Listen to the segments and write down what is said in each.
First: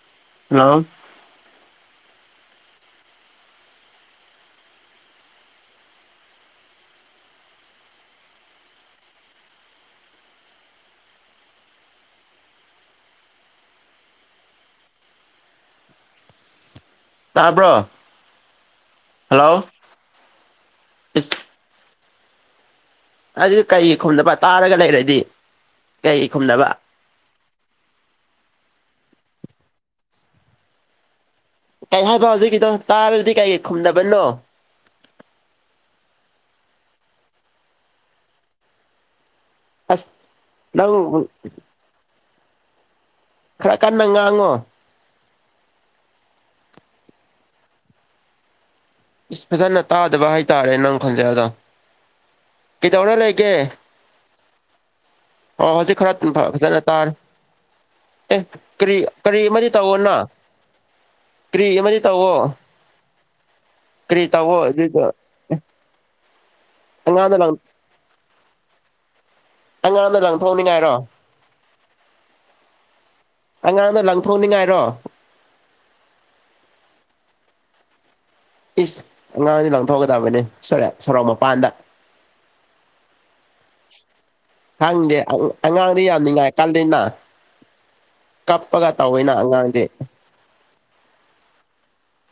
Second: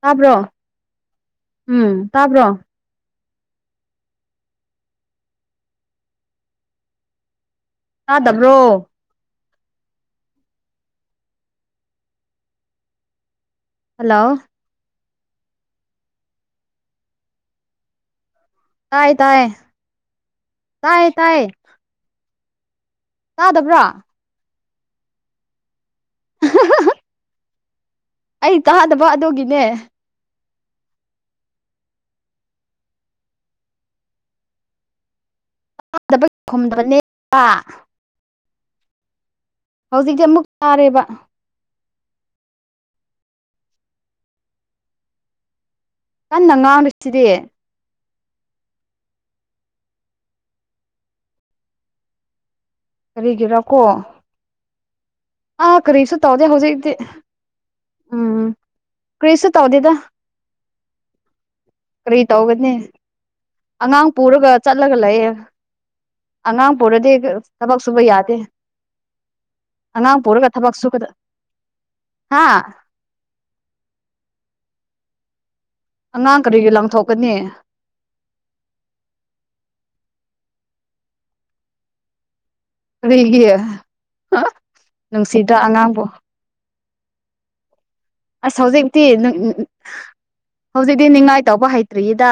ꯇꯥꯕ꯭ꯔꯣ ꯍꯜꯂꯣ ꯎꯝ ꯇꯥꯕ꯭ꯔꯣ ꯇꯥꯗꯕ꯭ꯔꯣ ꯍꯜꯂꯣ ꯇꯥꯔꯕ꯭ꯔꯣ ꯇꯥꯏ ꯇꯥꯏꯌꯦ ꯇꯥꯏ ꯏꯁ ꯇꯥꯏꯌꯦ ꯑꯗꯨꯗꯤ ꯀꯩꯒꯤ ꯇꯥꯗꯕ꯭ꯔꯣ ꯈꯨꯝꯅꯕ ꯇꯥꯔꯒ ꯂꯩꯔꯗꯤ ꯀꯩ ꯈꯨꯝꯗꯕ ꯑꯩ ꯇꯥꯗꯕ ꯑꯗꯨꯒꯤꯅꯦ ꯀꯩ ꯍꯥꯏꯕ ꯍꯧꯖꯤꯛꯀꯤꯗꯣ ꯇꯥꯔꯗꯤ ꯀꯩꯀꯩ ꯈꯨꯝꯗꯕꯅꯣ ꯆꯥꯗꯕ ꯈꯗꯕꯅꯦ [inaudible] ꯑꯁ ꯍꯧꯖꯤꯛꯇꯤ ꯑꯃꯨꯛ ꯅꯪ ꯇꯥꯔꯦꯕ ꯈꯔ ꯀꯟꯅ ꯉꯥꯡꯉꯣ ꯀꯟꯅ ꯉꯥꯡꯉꯤꯁꯤꯗꯤ ꯏꯁ ꯐꯖꯅ ꯇꯥꯗꯕ ꯍꯥꯏꯇꯥꯔꯦ ꯅꯪ ꯈꯟꯖꯤꯟꯗꯣ ꯑꯗ ꯀꯩꯗꯧꯔ ꯂꯩꯒꯦ ꯀꯔꯤꯒꯤꯔꯀꯣ ꯑꯣ ꯑꯥ ꯍꯧꯖꯤꯛ ꯀꯔꯤꯁꯨ ꯇꯧꯗꯦ ꯈꯔ ꯐꯖꯅ ꯍꯧꯖꯤꯛꯇꯤ ꯇꯥꯔꯦ ꯑꯦ ꯎꯝ ꯀꯔꯤ ꯀꯔꯤ ꯀꯔꯤꯁꯨ ꯑꯃꯗꯤ ꯇꯧꯗꯦꯗ ꯇꯧꯑꯣꯅꯣ ꯀꯔꯤ ꯑꯃꯗꯤ ꯀꯔꯤ ꯇꯧꯋꯣ ꯇꯧꯒꯅꯤ ꯑꯉꯥꯡ ꯀꯔꯤ ꯄꯨꯔꯒ ꯇꯧꯋꯣ ꯆꯠꯂꯒ ꯑꯗꯨꯏꯗꯣ ꯂꯩꯌꯦ ꯑꯉꯥꯡ ꯄꯨꯔꯗꯤ ꯊꯕꯛ ꯁꯨꯕ ꯌꯥꯗꯦ ꯑꯉꯥꯡꯗ ꯑꯉꯥꯡ ꯄꯨꯔꯒ ꯊꯕꯛ ꯂꯪꯊꯣꯛꯅꯤꯡꯉꯥꯏꯔꯣ ꯁꯨꯀꯗ ꯍꯥ ꯑꯉꯥꯡꯅ ꯂꯪꯊꯣꯛꯅꯤꯡꯉꯥꯏꯔꯣ ꯑꯉꯥꯡ ꯀꯔꯤꯒꯤ ꯂꯪꯊꯣꯛꯀꯅꯤ ꯏꯁ ꯑꯉꯥꯡꯗꯤ ꯂꯪꯊꯣꯛꯒꯗꯕꯅꯦ ꯁꯣꯔꯦ ꯁꯣꯔꯣꯛ ꯃꯄꯥꯟꯗ ꯀꯔꯤꯒꯤ ꯈꯪꯗꯦ ꯅꯨꯡꯁꯤꯗ꯭ꯔꯥ ꯑꯉꯥꯡꯗꯤ ꯑꯉꯥꯡꯕꯨ ꯌꯥꯝ ꯅꯤꯡꯉꯥꯏ ꯀꯜꯂꯤꯅ ꯑꯁ ꯀꯞꯄꯒ ꯍꯧꯖꯤꯛꯇꯤ ꯇꯧꯋꯤꯅ ꯑꯉꯥꯡꯗꯤ ꯍꯧꯖꯤꯛꯇꯤ ꯅꯤꯡꯉꯥꯏ ꯇꯧꯕ ꯍꯩꯇ꯭ꯔꯤꯌꯦꯗ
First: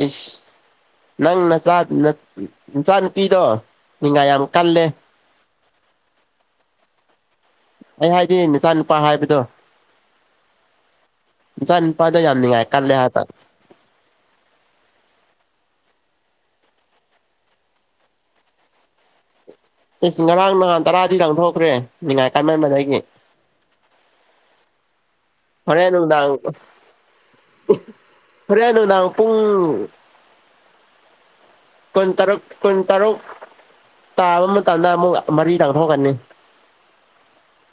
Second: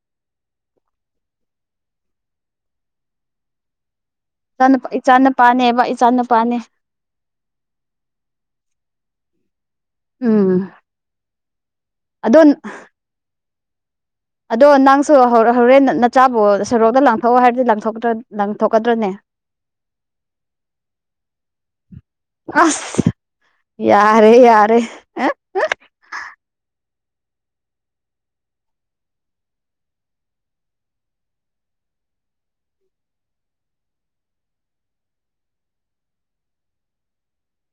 ꯏꯁ ꯅꯪ ꯅꯆꯥ ꯅꯆꯥ ꯅꯨꯨꯄꯤꯗꯣ ꯅꯤꯡꯉꯥꯏ ꯌꯥꯝ ꯏ ꯀꯜꯂꯦ ꯏꯆꯥ ꯅꯄꯥꯅꯦꯕ ꯏꯆꯥꯅꯄꯥꯅꯦ ꯑꯩ ꯍꯥꯏꯗꯤ ꯅꯆꯥ ꯅꯨꯄꯥ ꯍꯥꯏꯕꯗꯣ ꯎꯝ ꯆ ꯅꯨꯄꯥꯗꯣ ꯑꯗꯣ ꯌꯥꯝꯅꯤꯡꯉꯥꯏ ꯀꯜꯂꯦ ꯍꯥꯏꯕ ꯑꯗꯣ ꯅꯪꯁꯨ ꯍꯣꯔꯦꯟ ꯅꯆꯥꯕꯨ ꯁꯣꯔꯣꯛꯇ ꯂꯪꯊꯣꯛꯑꯣ ꯍꯥꯏꯔꯗꯤ ꯂꯊꯣꯛꯇ꯭ꯔ ꯂꯪꯊꯣꯛꯀꯗ꯭ꯔꯅꯦ ꯏꯁ ꯉꯔꯥꯡ ꯅꯍꯥꯟ ꯇꯔꯥꯗꯤ ꯂꯥꯡꯊꯣꯛꯈ꯭ꯔꯦ ꯅꯤꯡꯉꯥꯏ ꯀꯥꯏꯃꯟꯕꯗꯒꯤ ꯑꯁ ꯌꯥꯔꯦ ꯌꯥꯔꯦ ꯑ ꯍꯣꯔꯦꯟ ꯅꯨꯡꯗꯥꯡ ꯐꯣꯔꯦꯅꯨ ꯅꯅꯥ ꯄꯨꯡꯨꯡ ꯀꯣꯏꯟ ꯇꯔꯛ ꯀꯣꯏꯟ ꯇꯔꯣꯛ ꯇꯥꯕ ꯃꯇꯝꯗ ꯑꯃꯨꯛ ꯃꯔꯤ ꯇꯥꯡꯊꯣꯛꯀꯅꯤ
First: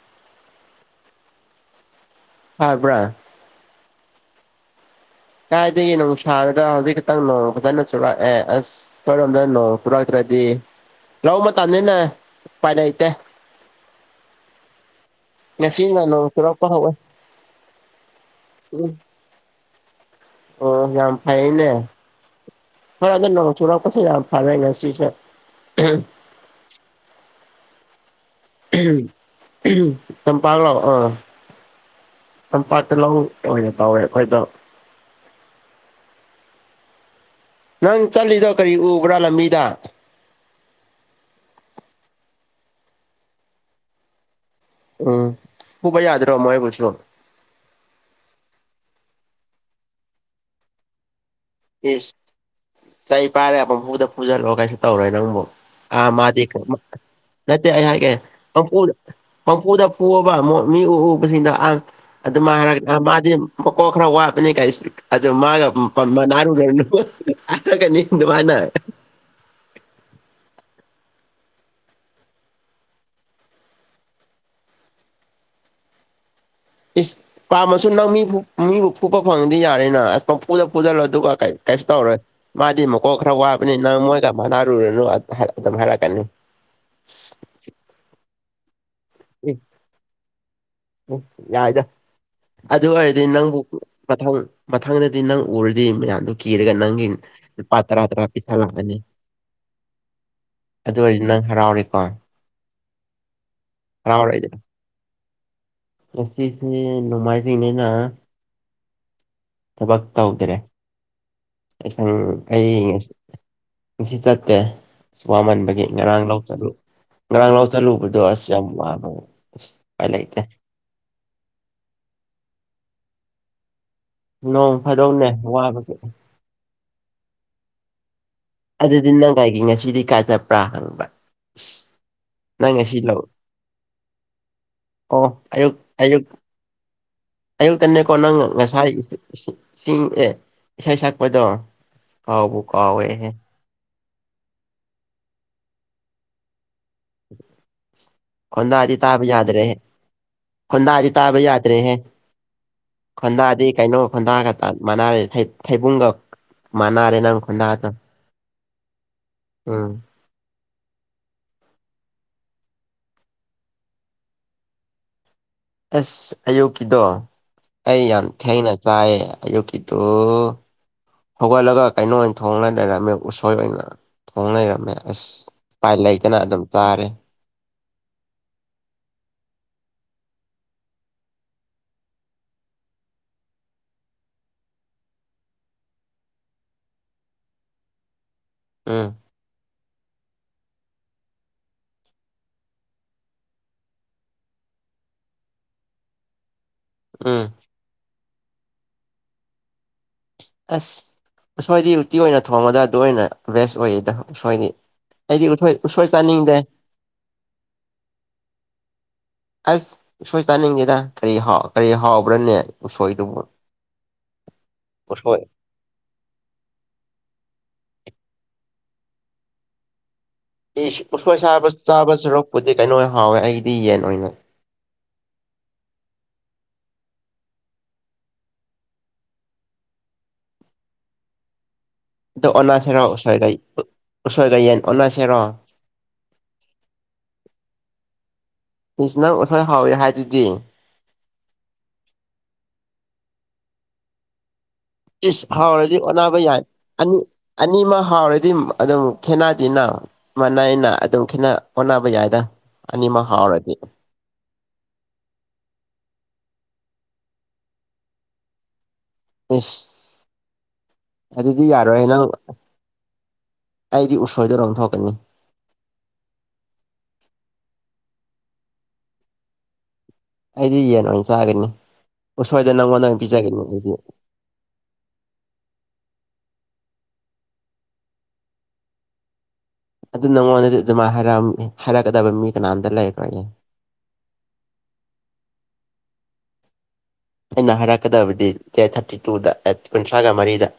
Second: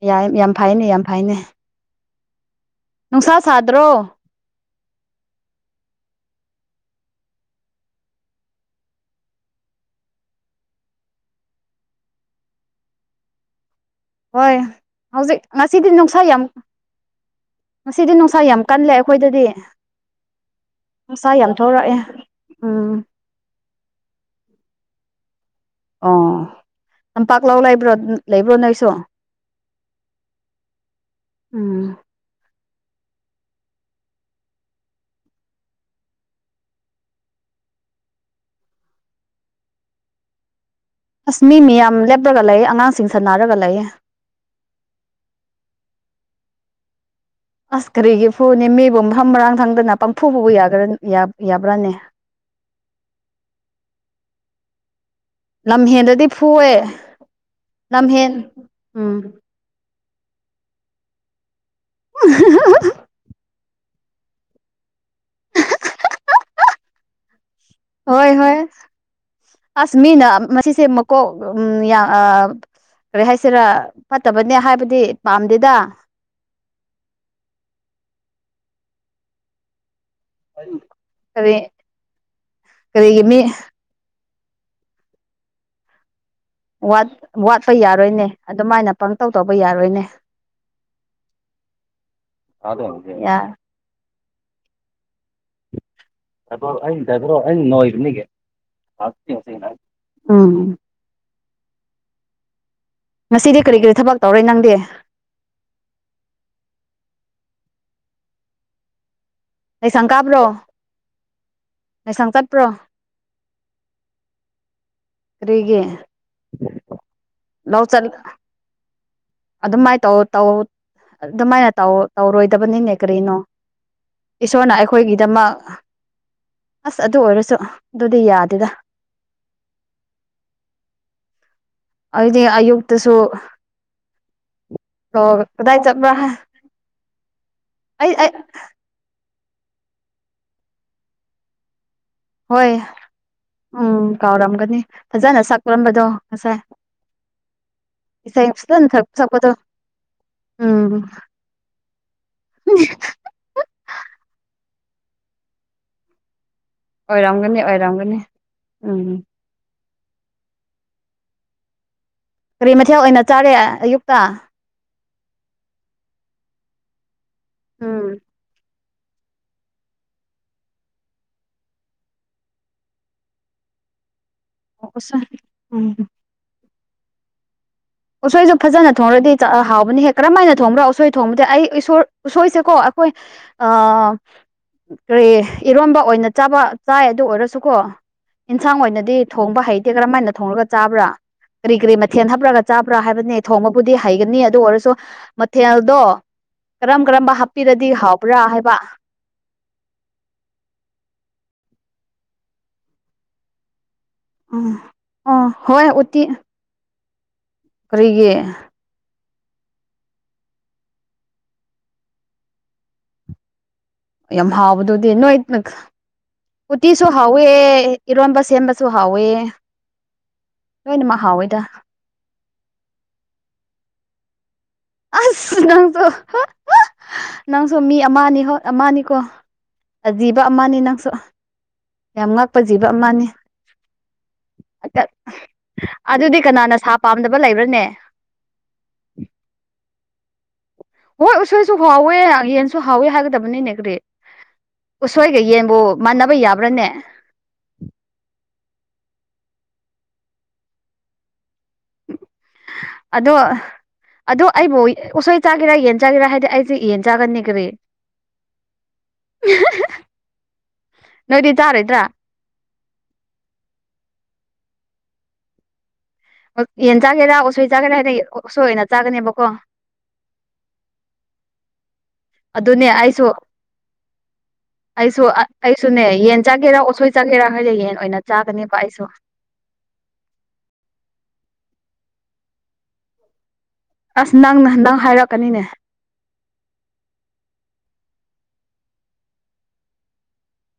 ꯌꯥꯝ ꯌꯥꯝ ꯐꯩꯅꯦ ꯌꯥꯝ ꯐꯩꯅꯦ ꯑꯕ꯭ꯔ ꯁꯥ ꯁꯥꯗ꯭ꯔꯣ ꯀꯥꯏꯗꯒꯤ ꯅꯨꯡꯁꯥꯔꯒ ꯍꯧꯖꯤꯛ ꯈꯤꯛꯇꯪ ꯅꯣꯡ ꯐꯖꯅ ꯆꯨꯔꯛ ꯑꯦ ꯑꯁ ꯀꯔꯣ ꯅꯅꯣ ꯄꯨꯔꯥꯇ ꯔꯥꯗꯤ ꯂꯎ ꯃꯇꯅꯤꯅꯦ ꯄꯥꯏꯅꯩꯇꯦ ꯍꯣꯏ ꯍꯧꯖꯤꯛ ꯉꯁꯤꯗꯤ ꯉꯁꯤꯅ ꯅꯨꯡꯁꯥ ꯅꯣꯡ ꯑꯃꯨꯛ ꯆꯨꯔꯛꯄ ꯍꯧꯋꯦ ꯃꯁꯤꯗꯤ ꯅꯨꯡꯁꯥ ꯌꯥꯝ ꯎꯝ ꯀꯜꯂꯦ ꯑꯩꯈꯣꯏꯗꯗꯤ ꯑꯣ ꯌꯥꯝ ꯅꯨꯡꯁꯥ ꯐꯩꯅꯦ ꯊꯣꯔꯛꯑꯦ ꯎꯝ ꯍꯣꯏ ꯑꯗꯨꯗꯣ ꯅꯣꯡ ꯆꯨꯔꯛꯄꯁ ꯌꯥꯝ ꯐꯔꯦ ꯉꯁꯤꯁꯨ ꯑꯣ ꯂꯝꯝꯄꯥꯛꯂꯥꯎ ꯂꯩꯕ꯭ꯔꯣ ꯂꯩꯕ꯭ꯔꯣ ꯅꯣꯏꯁꯨ ꯅꯝ ꯄꯥꯂꯣ ꯑ ꯎꯝ ꯂꯝꯝ ꯄꯥꯠꯇ ꯂꯧꯔꯦ ꯇꯧꯋꯦ ꯑꯩꯈꯣꯏꯗꯣ ꯅꯪ ꯆꯠꯂꯤꯗꯣ ꯀꯔꯤ ꯎꯕ꯭ꯔꯥ ꯂꯝꯕꯤꯗ ꯑꯁ ꯃꯤ ꯃꯤꯌꯥꯝ ꯂꯦꯞꯄꯒ ꯂꯩꯌꯦ ꯑꯉꯥꯡꯁꯤꯡ ꯁꯥꯟꯅꯔꯒ ꯂꯩꯌꯦ ꯎꯝ ꯐꯨꯄ ꯌꯥꯗꯔꯣ ꯃꯣꯏ ꯄꯨꯁꯨ ꯑꯁ ꯀꯔꯤꯒꯤ ꯐꯨꯅꯦ ꯃꯤꯕꯨ ꯊꯝ ꯃꯔꯥꯡ ꯊꯪꯗꯅ ꯄꯪꯐꯨꯕꯨ ꯌꯥꯒ ꯌꯦꯤꯁ ꯆꯩ ꯄꯥꯏꯔꯦ ꯑꯃꯐꯨꯗ ꯐꯨꯖꯜꯂꯣ ꯀꯩꯁꯨ ꯇꯧꯔꯣꯏ ꯅꯪꯕꯨ ꯑꯥ ꯂꯝꯍꯦꯟꯗꯗꯤ ꯃꯥꯗꯤ ꯐꯨꯋꯦ ꯅꯠꯇꯍ ꯀꯦ ꯂꯝꯍꯦꯟ ꯎꯝ ꯄꯝꯄꯨꯗ ꯄꯨꯑꯕ ꯃꯤ ꯎ ꯎꯕꯁꯤꯡꯗ ꯑ ꯑꯗꯨꯝꯥꯏ ꯍꯥꯏꯔꯒ ꯃꯥꯗꯤ ꯃꯀꯣꯛ ꯈꯔ ꯋꯥꯄꯅꯤ ꯀꯥꯏꯁꯨ ꯑꯗꯨ ꯃꯥꯒꯅꯥꯔꯨꯗꯅ ꯍꯣꯏ ꯍꯣꯏ ꯑꯁ ꯃꯤꯅ ꯃꯁꯤꯁꯦ ꯃꯀꯣꯛ ꯎ ꯀꯔꯤ ꯍꯥꯏꯁꯤꯔꯥ ꯐꯠꯇꯕꯅꯦ ꯍꯥꯏꯕꯗꯤ ꯄꯥꯝꯗꯦꯗ ꯏꯁ ꯄꯥꯝꯃꯁꯨ ꯅꯪ ꯃꯤꯕꯨ ꯐꯨꯄ ꯐꯪꯗꯤ ꯌꯥꯔꯦꯅ ꯑꯁ ꯝꯐꯨꯗ ꯐꯨꯖꯜꯂꯣ ꯑꯗꯨꯒ ꯀꯔꯤ ꯀꯩꯁꯨ ꯇꯧꯔꯣꯏ ꯃꯥꯗꯤ ꯃꯀꯣꯛ ꯀꯔꯤꯒꯤ ꯈꯔ ꯃꯤ ꯋꯥꯕꯅꯤꯅ ꯅꯪ ꯃꯣꯏ ꯀꯃꯥꯟꯅꯅꯥꯔꯨꯔꯨꯅꯨ ꯑꯗꯨꯝ ꯍꯥꯏꯔꯛꯀꯅꯤ ꯋꯥꯠ ꯋꯥꯠ ꯆꯠꯄ ꯌꯥꯔꯣꯏꯅꯦ ꯑꯗꯨꯃꯥꯏꯅ ꯄꯪꯇꯧ ꯎ ꯇꯧꯕ ꯌꯥꯔꯣꯏꯅꯦ ꯎꯝ ꯌꯥꯏꯗꯣ ꯑꯗꯨ ꯑꯣꯏꯔꯗꯤ ꯅꯪꯕꯨ ꯃꯊꯪ ꯃꯊꯪꯗꯗꯤ ꯅꯪ ꯎꯔꯗꯤ ꯃꯌꯥꯝꯗꯨ ꯀꯔꯒ ꯅꯪ ꯄꯥꯇ꯭ꯔ ꯇ꯭ꯔꯥ ꯄꯤꯤꯁꯥ ꯂꯒꯅꯤ ꯎꯝ ꯑꯗꯨ ꯑꯣꯏꯔꯗꯤ ꯅꯪ ꯍꯔꯥꯎꯔꯤꯀꯣ ꯉꯁꯤꯗꯤ ꯀꯔꯤ ꯀꯔꯤ ꯊꯕꯛ ꯇꯧꯔꯦ ꯍꯔꯥꯎꯔꯛꯏꯗ ꯅꯪꯗꯤ ꯉꯁꯤꯁꯦ ꯅꯣꯡꯃꯥꯏꯖꯤꯡꯅꯤꯅ ꯊꯕꯛ ꯂꯥꯏꯁꯪ ꯀꯥꯕ꯭ꯔꯣ ꯇꯧꯗ꯭ꯔꯦ ꯑꯩꯁꯪ ꯂꯥꯏꯁꯪ ꯆꯠꯄ꯭ꯔꯣ ꯑꯩ ꯉ ꯉꯁꯤ ꯆꯠꯇꯦ ꯑ ꯀꯔꯤꯒꯤ ꯋꯥꯃꯟꯕꯒꯤ ꯉꯔꯥꯡ ꯂꯥꯎ ꯆꯠꯂꯨ ꯉꯔꯥꯡ ꯂꯥꯎ ꯂꯧ ꯆꯠ ꯆꯠꯂꯨꯕꯗꯣ ꯑꯁ ꯌꯥꯝ ꯋꯥꯕ ꯑꯁ ꯑꯗꯨꯃꯥꯏꯅ ꯎꯄꯥꯏ ꯂꯩꯇꯦ ꯇꯧꯧ ꯑꯗꯨꯃꯥꯏꯅꯧ ꯇꯧꯔꯣꯏꯗꯕꯅꯤꯅꯦ ꯀꯔꯤꯅꯣ ꯅꯣꯡ ꯏꯁꯣꯔꯅ ꯐꯥꯗꯣꯛꯅꯦ ꯑꯩꯈꯣꯏꯒꯤꯗꯃꯛ ꯋꯥꯕꯒꯤ ꯑꯁ ꯑꯗꯨ ꯑꯣꯏꯔꯁꯨ ꯑꯗꯨꯗꯤ ꯌꯥꯗꯦꯗ ꯑꯗꯨꯗꯤ ꯅꯪ ꯀꯥꯏꯒꯤ ꯉꯁꯤꯗꯤ ꯀꯥꯏ ꯆꯠꯄ꯭ꯔꯥ ꯍꯪꯕ ꯑꯗꯨꯗꯤ ꯅꯪ ꯉ ꯁꯤ ꯑꯌꯨꯛꯇꯁꯨ ꯂꯑꯣ ꯑꯣ ꯑꯌꯨꯛ ꯀꯗꯥꯏ ꯆꯠꯄ꯭ꯔꯥ ꯑꯌꯨꯛ ꯑꯩ ꯑꯌꯨꯛꯇꯅꯦꯀꯣ ꯑꯩ ꯅꯪ ꯉꯁꯥꯏ ꯏꯁꯤꯡ ꯑꯦ ꯏꯁꯩ ꯁꯛꯄꯗꯣ ꯀꯥꯎꯕꯕꯨ ꯍꯣꯏ ꯀꯥꯎꯋꯦꯍꯦ ꯎꯝ ꯀꯥꯎꯔꯝꯒꯅꯤ ꯐꯖꯅ ꯁꯛꯔꯝꯕꯗꯣ ꯉꯁꯥꯏ ꯏꯁꯩ ꯐꯖꯅ ꯍꯟꯗꯗꯤ ꯁꯛ ꯇꯥꯕ ꯁꯛꯄꯗꯣ ꯌꯥꯗ꯭ꯔꯦ ꯎꯝ ꯍꯣꯟꯟꯗꯥꯗꯤ ꯇꯥꯕ ꯌꯥꯗ꯭ꯔꯦ ꯍꯦ ꯍꯟꯗꯥꯗꯤ ꯀꯩꯅꯣ ꯍꯟꯗꯥꯒ ꯃꯥꯟꯅꯔꯦ ꯊꯩꯕꯨꯡꯒ ꯃꯥꯟꯅꯔꯦ ꯅꯪ ꯑꯣꯏꯔꯝꯒꯅꯤ ꯈꯣꯟꯗꯥꯗꯣ ꯑꯣꯏꯔꯝꯒꯅꯤ ꯎꯝ ꯎꯝ ꯀꯔꯤ ꯃꯊꯦꯜ ꯑꯣꯏꯅ ꯆꯥꯒꯦ ꯑꯌꯨꯛꯇ ꯑꯁ ꯑꯌꯨꯛꯀꯤꯗꯣ ꯑꯩ ꯎꯝ ꯌꯥꯝ ꯊꯦꯡꯅ ꯆꯥꯏ ꯑꯌꯨꯛꯀꯤꯗꯣ ꯍꯧꯒꯠꯂꯒ ꯀꯩꯅꯣ ꯑꯣꯏꯅ ꯊꯣꯡꯅꯗꯅ ꯑꯃꯛ ꯎꯁꯣꯏ ꯑꯣꯏꯅ ꯊꯣꯡ ꯂꯩꯔꯝꯃꯦ ꯎꯁꯣꯏ ꯑꯁ ꯎꯄꯥꯏ ꯎꯝ ꯂꯩꯇꯅ ꯑꯗꯨꯝ ꯆꯥꯔꯦ ꯎꯁꯣꯏꯁꯨ ꯐꯖꯅ ꯊꯣꯡꯔꯗꯤ ꯆꯥꯛ ꯍꯥꯎꯕꯅꯤ ꯍꯦꯛ ꯀꯔꯝ ꯍꯥꯏꯅ ꯊꯣꯡꯕ꯭ꯔꯣ ꯎꯁꯣꯏ ꯊꯣꯡꯕꯗꯤ ꯑꯩ ꯎꯁꯣꯏꯁꯦꯀꯣ ꯑꯩꯈꯣꯏ ꯑ ꯀꯔꯤ ꯏꯔꯣꯝꯕ ꯑꯣꯏꯅ ꯆꯥꯕ ꯆꯥꯏ ꯑꯗꯨ ꯑꯣꯏꯔꯁꯨꯀꯣ ꯏꯟꯁꯥꯡ ꯎꯝ ꯑꯣꯏꯅꯗꯤ ꯊꯣꯡꯕ ꯍꯩꯇꯦ ꯀꯔꯝꯍ ꯍꯥꯏꯅ ꯊꯣꯡꯉꯒ ꯆꯥꯕ꯭ꯔꯥ ꯀꯔꯤ ꯀꯔꯤ ꯃꯊꯦꯜ ꯍꯥꯞꯄ꯭ꯔꯒ ꯆꯥꯕ꯭ꯔꯥ ꯍꯥꯏꯕꯅꯦ ꯊꯣꯡꯕꯕꯨꯗꯤ ꯍꯩꯒꯅꯤ ꯑꯗꯨ ꯑꯣꯏꯔꯁꯨ ꯃꯊꯦꯜꯗꯣ ꯀꯔꯝ ꯀꯔꯝꯕ ꯎꯝ ꯍꯥꯞꯄꯤꯔꯗꯤ ꯍꯥꯎꯕ꯭ꯔꯥ ꯍꯥꯏꯕ ꯑꯁ ꯑꯁꯣꯏꯗꯤ ꯎꯇꯤ ꯑꯣꯏꯅ ꯊꯣꯡꯕꯗ ꯑꯗꯨ ꯑꯣꯏꯅ ꯕꯦꯁ ꯑꯣꯏꯌꯦꯗ ꯎꯁꯣꯏꯗꯤ ꯎꯝ ꯑꯣ ꯑꯩꯗꯤ ꯎꯣꯏ ꯍꯣꯏ ꯎꯁꯣꯏ ꯎꯇꯤ ꯆꯥꯅꯤꯡꯗꯦ ꯀꯔꯤꯒꯤ ꯑꯁ ꯁꯣꯏ ꯆꯥꯅꯤꯡꯒꯦꯗ ꯀꯔꯤ ꯀꯔꯤ ꯍꯥꯎꯕ꯭ꯔꯅꯦ ꯎꯁꯣꯏꯗꯨꯕꯨ ꯌꯥꯝ ꯍꯥꯎꯕꯗꯨꯗꯤ ꯅꯣꯏ ꯎꯁꯣꯏ ꯅ ꯎꯇꯤꯁꯨ ꯍꯥꯎꯋꯦ ꯏꯔꯣꯟꯝꯕ ꯁꯦꯝꯕꯁꯨ ꯍꯥꯎꯋꯦ ꯑꯩ ꯂꯣꯏꯅꯃꯛ ꯎꯁꯣꯏ ꯍꯥꯎꯋꯦꯗ ꯁꯥꯕ ꯆꯥꯕ ꯁꯔꯨꯛꯄꯨꯗꯤ ꯀꯩꯅꯣ ꯍꯥꯎꯋꯦ ꯑꯩꯗꯤ ꯌꯦꯟ ꯑꯣꯏꯅ ꯑꯁ ꯅꯪꯁꯨ ꯅꯪꯁꯨ ꯃꯤ ꯑꯃꯅꯤ ꯍꯣꯠ ꯑꯃꯅꯤꯅꯤꯀꯣ ꯑꯖꯤꯕ ꯑꯃꯅꯤ ꯅꯪꯁꯨ ꯌꯥꯝ ꯑꯗꯣ ꯉꯛꯄ ꯖꯤꯕ ꯑꯣꯟꯅꯁꯤꯔꯣ ꯑꯃꯅꯤ ꯎꯁꯣꯏꯒ ꯎꯁꯣꯏꯒ ꯌꯦꯟ ꯑꯣꯟꯅꯁꯤꯔꯣ ꯑꯗꯨꯗꯤ ꯀꯅꯥꯅ ꯁꯥ ꯄꯥꯝꯗꯕ ꯂꯩꯕ꯭ꯔꯥꯅꯦ ꯃꯤꯁꯅ ꯑꯨꯠꯍꯣꯏ ꯍꯥꯎꯋꯦ ꯍꯥꯏꯗꯨꯗꯤ ꯍꯣꯏ ꯎꯁꯣꯏꯁꯨ ꯍꯥꯎꯋꯦ ꯌꯦꯟꯁꯨ ꯍꯥꯎꯋꯦ ꯍꯥꯏꯒꯗꯕꯅꯤꯅꯦ ꯀꯔꯤ ꯎꯁꯣꯏꯒ ꯏꯁ ꯌꯦꯟꯕꯨ ꯃꯥꯟꯅꯕ ꯌꯥꯕ꯭ꯔꯥꯅꯦ ꯑꯅꯤꯃ ꯍꯥꯎꯔꯗꯤ ꯑꯗꯨꯝ ꯈꯦꯅꯗꯦꯅ ꯃꯥꯅꯏꯑꯅ ꯑꯗꯨꯝ ꯈꯤꯠꯅ ꯍꯣꯠꯅꯕ ꯌꯥꯏꯗ ꯑꯅꯤꯃꯛ ꯑꯗꯣ ꯍꯥꯎꯔꯗꯤ ꯑꯗꯣ ꯑꯩꯕꯨ ꯎꯁꯣꯏ ꯆꯥꯒꯦꯔꯥ ꯌꯦꯟ ꯆꯥꯒꯦꯔꯥ ꯍꯥꯏꯗꯤ ꯑꯩꯁꯦ ꯌꯦꯟ ꯆꯥꯒꯅꯤ ꯀꯔꯤ ꯢꯁ ꯅꯣꯏꯗꯤ ꯑꯗꯨꯗꯤ ꯌꯥꯔꯣꯏ ꯆꯥꯔꯣꯏꯗ꯭ꯔꯥ ꯅꯪ ꯑꯩꯗꯤ ꯎꯁꯣꯏꯗ ꯂꯧꯊꯣꯛꯀꯅꯤ ꯌꯦꯟ ꯆꯥꯒꯦꯔꯥ ꯎꯁꯣꯏ ꯆꯥꯒꯦꯔꯥ ꯍꯥꯏꯅ ꯎꯁꯣꯏꯅ ꯆꯥꯒꯅꯦꯕꯀꯣ ꯑꯩꯗꯤ ꯌꯦꯟ ꯑꯣꯏꯅ ꯆꯥꯒꯅꯤ ꯎꯁꯣꯏꯗꯅ ꯑꯗꯨꯅꯦ ꯅꯪꯉꯣꯟꯗ ꯑꯣꯏꯅ ꯑꯩꯁꯨ ꯄꯤꯖꯒꯅꯤ ꯑꯩꯗꯤ ꯑꯩꯁꯨ ꯑꯩꯁꯨꯅꯦ ꯌꯦꯟ ꯆꯥꯒꯦꯔꯥ ꯑꯣꯁꯣꯏ ꯆꯥꯒꯦꯔꯥ ꯍꯥꯏꯁꯦ ꯌꯦꯟ ꯑꯣꯏꯅ ꯆꯥꯒꯅꯦꯕ ꯑꯩꯁꯨ ꯑꯗꯨ ꯅꯪꯉꯣꯟꯗꯗꯤ ꯑꯗꯨꯃꯥꯏꯅ ꯍꯥꯏꯔ ꯍꯥꯏꯔꯛꯀꯗꯕ ꯃꯤ ꯀꯅꯥꯝꯇ ꯂꯩꯈ꯭ꯔꯣ ꯑꯁ ꯅꯪꯅ ꯅꯪ ꯍꯥꯏꯔꯛꯀꯅꯤꯅꯦ ꯑꯩꯅ ꯍꯥꯏꯔꯛꯀꯗꯕꯗꯤ ꯗꯦꯠ ꯊꯥꯔꯇꯤ ꯇꯨꯗ ꯇꯥꯔꯤꯛ ꯀꯨꯟꯊ꯭ꯔꯥꯒ ꯃꯔꯤꯗ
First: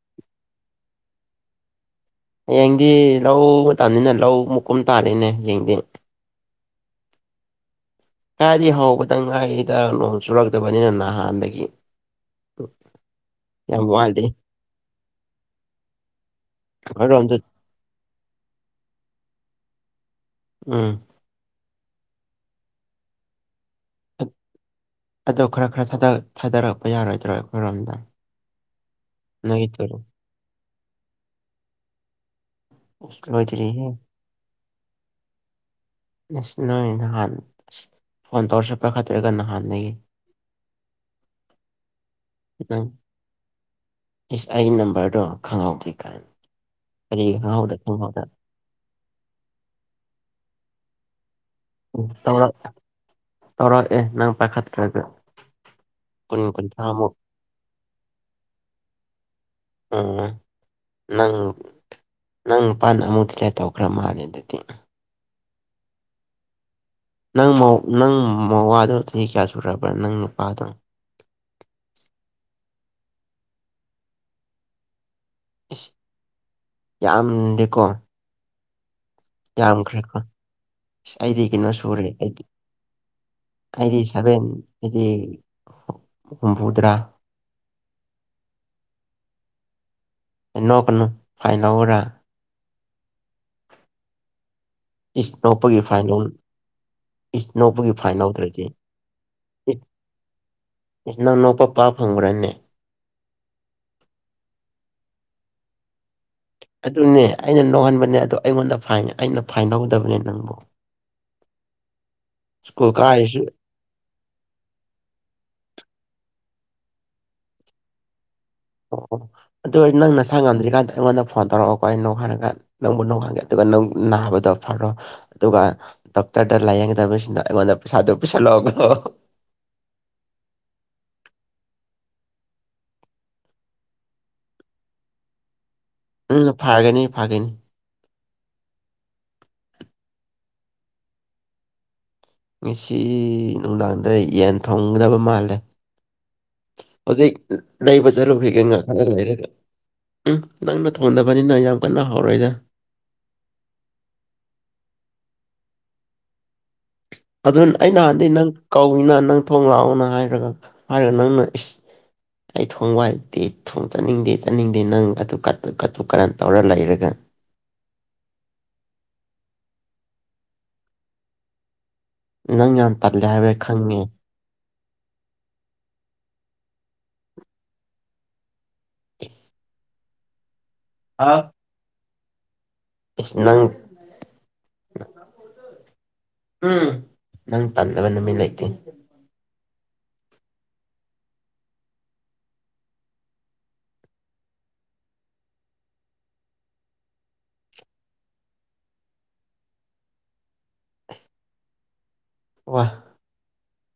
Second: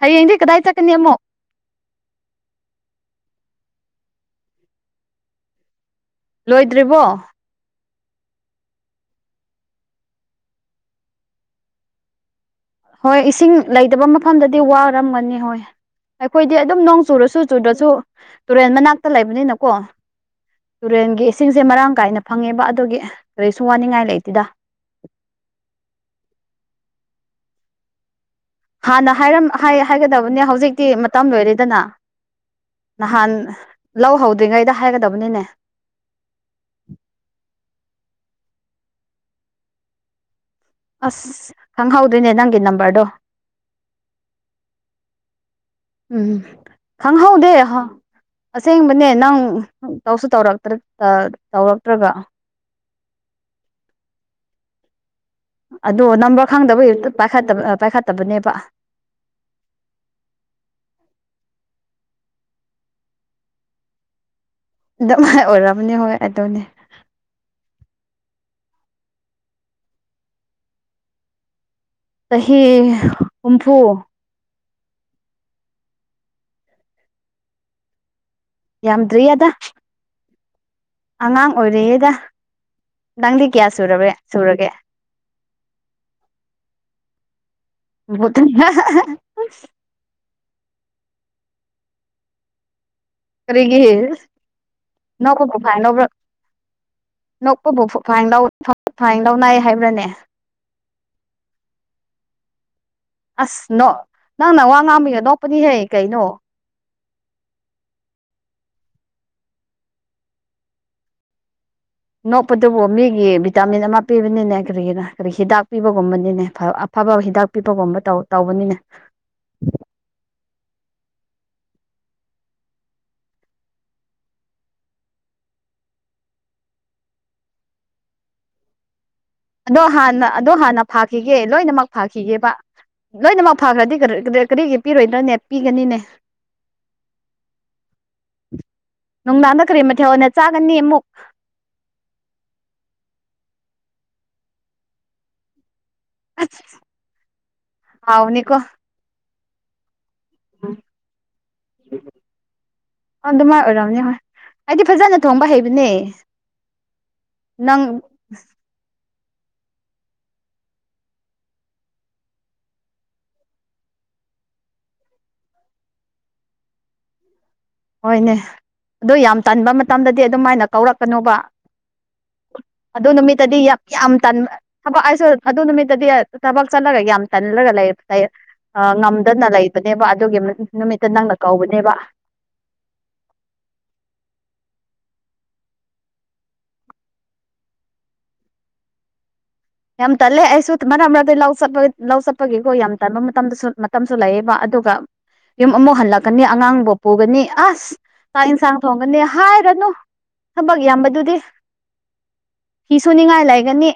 ꯍꯌꯦꯡꯗꯤ ꯀꯗꯥꯏ ꯆꯠꯀꯅꯤ ꯑꯃꯨꯛ ꯍꯌꯦꯡꯗꯤ ꯂꯧ ꯃꯇꯝꯅꯤꯅ ꯂꯧ ꯃꯨꯀꯨꯝ ꯇꯥꯔꯛꯅꯦ ꯍꯌꯦꯡꯗꯤ ꯂꯣꯏꯗ꯭ꯔꯤꯕꯣ ꯀꯥꯏꯗꯤ ꯍꯧꯕꯗ ꯉꯥꯏꯔꯤꯗ ꯅꯣꯡ ꯆꯨꯔꯛꯇꯕꯅꯤꯅ ꯅꯍꯥꯟꯗꯒꯤ ꯍꯣꯏ ꯏꯁꯤꯡ ꯌꯥꯝ ꯂꯩꯇꯕ ꯋꯥꯠꯂꯤ ꯃꯐꯝꯗꯗꯤ ꯋꯥꯔꯝꯒꯅꯤ ꯍꯣꯏ ꯑꯩꯈꯣꯏꯗꯤ ꯑꯗꯨꯝ ꯅꯣꯡ ꯑꯩꯈꯣꯏꯔꯣꯝꯗ ꯆꯨꯔꯁꯨ ꯆꯨꯨꯗ꯭ꯔꯁꯨ ꯇꯨꯔꯦꯟ ꯃꯅꯥꯛꯇ ꯂꯩꯕꯅꯤꯅꯀꯣ ꯎꯝ ꯇꯨꯔꯦꯟꯒꯤ ꯏꯁꯤꯡꯁꯦ ꯃꯔꯥꯡ ꯀꯥꯏꯅ ꯐꯪꯉꯦꯕ ꯑꯗꯨꯒꯤ ꯀꯔꯤꯁꯨ ꯋꯥꯅꯤꯡꯉꯥꯏ ꯂꯩꯇꯦꯗ ꯑꯗꯣ ꯈꯔ ꯈꯔ ꯊꯥꯗ ꯊꯥꯗꯔꯛꯄ ꯌꯥꯔꯣꯏꯗ꯭ꯔꯣ ꯑꯩꯈꯣꯏꯔꯣꯝꯗ ꯍꯥꯟꯅ ꯍꯥꯏꯔꯝ ꯍꯥꯢ ꯅꯣꯏꯒꯤꯗꯨ ꯍꯥꯏꯒꯗꯕꯅꯦ ꯍꯧꯖꯤꯛꯇꯤ ꯃꯇꯝ ꯂꯣꯏꯔꯦꯗꯅ ꯑꯁ ꯅꯍꯥꯟ ꯂꯣꯏꯗ꯭ꯔꯤꯍꯦ ꯂꯧ ꯍꯧꯗ꯭ꯔꯤꯉꯩꯗ ꯍꯥꯏꯒꯗꯕꯅꯤꯅꯦ ꯅꯁ ꯅꯣꯏ ꯅꯍꯥꯟ ꯑꯁ ꯐꯣꯟ ꯇꯧꯔꯁꯨ ꯄꯥꯏꯈꯠꯇ꯭ꯔꯒ ꯅꯍꯥꯟꯗꯒꯤ ꯑꯁ ꯈꯪꯍꯧꯗꯣꯏꯅꯦ ꯅꯪꯒꯤ ꯅꯪ ꯅꯝꯕꯔꯗꯣ ꯏꯁ ꯑꯩ ꯅꯝꯕꯔꯗꯣ ꯈꯪꯍꯧꯗꯦ ꯀꯥꯏꯅ ꯎꯝ ꯀꯔꯤꯒꯤ ꯈꯪꯍꯧꯗꯦ ꯈꯪꯍꯧꯗ [unintelligible] ꯑꯁꯦꯡꯕꯅꯦ ꯅꯪ ꯇꯧꯁꯨ ꯇꯧꯔꯛ ꯇꯥ ꯇꯧꯔꯛꯇ꯭ꯔꯒ [unintelligible] ꯇꯧꯔꯛꯑꯦ ꯅꯪ ꯄꯥꯏꯈꯠꯇ꯭ꯔꯒ ꯑꯗꯣ ꯀꯨꯟ ꯅꯝꯕꯔ ꯈꯪꯗꯕꯒꯤ ꯀꯨꯟꯊ꯭ꯔꯥꯃꯨꯛ ꯄꯥꯏꯈꯠꯇꯕ ꯄꯥꯏꯈꯠꯇꯕꯅꯦꯕ ꯎꯝ ꯅꯪ ꯅꯪ ꯅꯨꯄꯥꯅ ꯑꯃꯨꯛ ꯗꯤꯂꯦꯠ ꯇꯧꯈ꯭ꯔ ꯃꯥꯜꯂꯦ ꯑꯗꯨꯗꯤ ꯑꯗꯨꯃꯥꯏ ꯑꯣꯏꯔꯝꯅꯤ ꯍꯣꯏ ꯑꯗꯨꯅꯦ ꯅꯪ ꯃꯧ ꯅꯪ ꯃꯋꯥꯗꯨ ꯆꯍꯤ ꯀꯌꯥ ꯁꯨꯔꯕ꯭ꯔꯥ ꯅꯪ ꯅꯨꯄꯥꯗꯣ ꯆꯍꯤ ꯍꯨꯝꯐꯨ ꯏꯁ ꯌꯥꯝꯗꯦꯀꯣ ꯌꯥꯝꯗ꯭ꯔꯤꯌꯥꯗ ꯌꯥꯝꯈ꯭ꯔꯦꯀꯣ ꯑꯩꯗꯤ ꯀꯩꯅꯣ ꯁꯨꯔꯦ ꯑꯣꯏꯔꯤꯌꯦꯗ ꯑꯩꯗꯤ ꯅꯪꯗꯤ ꯀꯌꯥ ꯑꯩꯗꯤ ꯁꯨꯔꯕꯦ ꯁꯚꯦꯟ ꯁꯨꯔꯒꯦ ꯍꯤ ꯍꯨꯝꯐꯨꯇꯔꯥ [unintelligible] ꯅꯣꯛꯀꯅꯨ ꯐꯥꯏꯟ ꯂꯧꯔꯥ ꯀꯔꯤꯒꯤ ꯏꯁ ꯅꯣꯛꯄꯕꯨ ꯐꯥꯏꯟ ꯅꯣꯛꯄꯒꯤ ꯂꯧꯕ꯭ꯔꯣ ꯂꯧ ꯏꯁ ꯅꯣꯛꯄꯕꯨ ꯅꯣꯛꯄꯒꯤ ꯐꯥꯏꯟ ꯂꯧ ꯂꯧꯗ꯭ꯔꯗꯤ ꯐꯥꯏꯟ ꯂꯧꯅꯩ ꯏꯁ ꯍꯥꯏꯕ꯭ꯔꯅꯦ ꯏꯁ ꯅꯪ ꯅꯣꯛꯄ ꯄꯥ ꯐꯪꯕ꯭ꯔꯅꯦ ꯑꯁ ꯅꯣꯛ ꯅꯪꯅ ꯋꯥ ꯉꯥꯡꯕꯒꯤ ꯅꯣꯛꯄꯅꯤꯍꯦ ꯀꯩꯅꯣ ꯑꯗꯨꯅꯦ ꯑꯩꯅ ꯅꯣꯛꯍꯟꯕꯅꯦ ꯑꯗꯣ ꯑꯩꯉꯣꯟꯗ ꯐꯥꯏꯟ ꯑꯩꯅ ꯐꯥꯏꯟ ꯂꯧꯗꯕꯅꯦ ꯅꯪꯕꯨ ꯅꯣꯛꯄꯗꯨꯕꯨ ꯁ꯭ꯀꯨꯜ ꯃꯤꯒꯤ ꯀꯥꯔꯤꯁꯤ ꯚꯤꯇꯥꯃꯤꯟ ꯑꯃ ꯄꯤꯕꯅꯤꯅꯦ ꯀꯔꯤꯒꯤꯅꯣ ꯀꯔꯤ ꯍꯤꯗꯥꯛ ꯄꯤꯕꯒꯨꯝꯕꯅꯤꯅꯦ ꯐ ꯑꯐꯕ ꯍꯤꯗꯥꯛ ꯄꯤꯕꯒꯨꯝꯕ ꯇꯧ ꯇꯧꯕꯅꯤꯅꯦ ꯑꯣ ꯑꯣ ꯑꯗꯨ ꯅꯪ ꯅꯁꯥ ꯉꯝꯗ꯭ꯔꯤꯀꯥꯟꯗ ꯑꯩꯉꯣꯟꯗ ꯐꯣꯟ ꯇꯧꯔꯛꯑꯣꯀꯣ ꯑꯩ ꯅꯣꯛꯍꯟꯂꯛ ꯅꯪꯕꯨ ꯅꯣꯛꯍꯟꯒꯦ ꯑꯗꯨꯒ ꯅꯪ ꯅꯥꯕꯗꯣ ꯐꯔꯣ ꯑꯗꯨꯒ ꯗꯣꯛꯇꯔꯗ ꯂꯥꯏꯌꯦꯡꯒꯗꯕꯁꯤꯅ ꯑꯩꯉꯣꯟꯗ ꯄꯩꯁꯥꯗꯨ ꯄꯤꯁꯜꯂꯛꯑꯣꯀꯣ ꯑꯗꯣ ꯍꯥꯟꯅ ꯑꯗꯣ ꯍꯥꯟꯅ ꯐꯥꯈꯤꯒꯦ ꯂꯣꯏꯅꯃꯛ ꯐꯥꯈꯤꯒꯦꯕ ꯂꯣꯏꯅꯃꯛ ꯐꯥꯈ꯭ꯔꯗꯤ [unintelligible] ꯀꯔꯤꯒꯤ ꯄꯤꯔꯣꯏꯗꯅꯦ ꯄꯤꯒꯅꯤꯅꯦ ꯎꯝ ꯐꯥꯒꯅꯤ ꯐꯒꯅꯤ ꯅꯨꯡꯗꯥꯡꯗ ꯀꯔꯤ ꯃꯊꯦꯜ ꯑꯣꯢꯅ ꯆꯥꯒꯅꯤ ꯃꯨꯛ ꯉꯁꯤ ꯅꯨꯡꯗꯥꯡꯗ ꯌꯦꯟ ꯊꯣꯡꯒꯗꯕ ꯃꯥꯜꯂꯦ ꯑꯁ ꯍꯧꯖꯤꯛ ꯂꯩꯕ ꯍꯥꯎꯅꯤꯀꯣ ꯆꯠꯂꯨꯈꯤꯒꯦ ꯉꯥꯍꯛ ꯂꯩꯔꯒ ꯎꯝ ꯅꯪꯅ ꯊꯣꯡꯗꯕꯅꯤꯅ ꯌꯥꯝ ꯀꯟꯅ ꯍꯥꯎꯔꯣꯏꯗ ꯑꯗꯨꯃꯥꯏ ꯑꯣꯏꯔꯝꯅꯤ ꯍꯣꯏ ꯑꯩꯗꯤ ꯐꯖꯅ ꯊꯣꯡꯕ ꯍꯩꯕꯅꯦ ꯑꯗꯨꯟ ꯑꯩ ꯅꯪ ꯅꯍꯥꯟꯗꯤ ꯅꯪ ꯀꯧꯅ ꯅꯪ ꯊꯣꯡ ꯔꯥꯎꯅ ꯍꯥꯏꯔꯒ ꯍꯥꯏꯔꯒ ꯅꯪꯅ ꯏꯁ ꯑꯩ ꯊꯣꯡꯕ ꯍꯩꯇꯤ ꯊꯣꯡ ꯆꯠꯅꯤꯡꯗꯦ ꯆꯠꯅꯤꯡꯗꯦ ꯅꯪ ꯑꯗꯨ ꯀꯠꯇꯨ ꯀꯠꯇꯨ ꯀꯥꯔꯟ ꯇꯧꯔ ꯂꯩꯔꯒ ꯍꯣꯏꯅꯦ ꯑꯗꯨ ꯌꯥꯝ ꯇꯟꯕ ꯃꯇꯝꯗꯗꯤ ꯑꯗꯨꯝꯃꯥꯏꯅ ꯀꯧꯔꯛꯀꯅꯨꯕ ꯅꯪ ꯌꯥꯝ ꯑꯗꯨ ꯇꯜꯂꯦ ꯍꯥꯏꯕ ꯅꯨꯃꯤꯠꯇꯗꯤ ꯌꯥꯝ ꯈꯪꯉꯦ ꯌꯥꯝ ꯇꯟ ꯊꯕꯛ ꯑꯩꯁꯨ ꯑꯗꯨ ꯅꯨꯃꯤꯠꯇꯗꯤ ꯊꯕꯛ ꯆꯠꯂꯒ ꯌꯥꯝ ꯇꯜꯂꯒ ꯂꯩ ꯂꯩ ꯑ ꯉꯝꯗꯅ ꯂꯩꯕꯅꯦꯕ ꯑꯗꯨꯒꯤ ꯅꯨꯃꯤꯠꯇ ꯅꯪꯅ ꯑ ꯀꯧꯕꯅꯦꯕ ꯏꯁ ꯅꯪ ꯎꯝ ꯅꯪ ꯇꯟꯗꯕ ꯅꯨꯃꯤꯠ ꯂꯩꯇꯦ ꯌꯥꯝ ꯇꯜꯂꯦ ꯑꯩꯁꯨ ꯃꯔꯛ ꯃꯔꯛꯇ ꯂꯧ ꯆꯠꯄ ꯂꯧ ꯆꯠꯄꯒꯤꯀꯣ ꯌꯥꯝ ꯇꯟꯕ ꯃꯇꯝꯗꯁꯨ ꯃꯇꯝꯁꯨ ꯂꯩꯌꯦꯕ ꯑꯗꯨꯒ ꯌꯨꯝ ꯑꯃꯨꯛ ꯍꯜꯂꯛꯀꯅꯤ ꯑꯉꯥꯡꯕꯨ ꯄꯨꯒꯅꯤ ꯑꯁ ꯆꯥꯛ ꯏꯟꯁꯥꯡ ꯊꯣꯡꯒꯅꯤ ꯍꯥꯏꯔꯅꯨ ꯊꯕꯛ ꯌꯥꯝꯕꯗꯨꯗꯤ ꯋꯥ ꯐꯤ ꯁꯨꯅꯤꯡꯉꯥꯏ ꯂꯩꯒꯅꯤ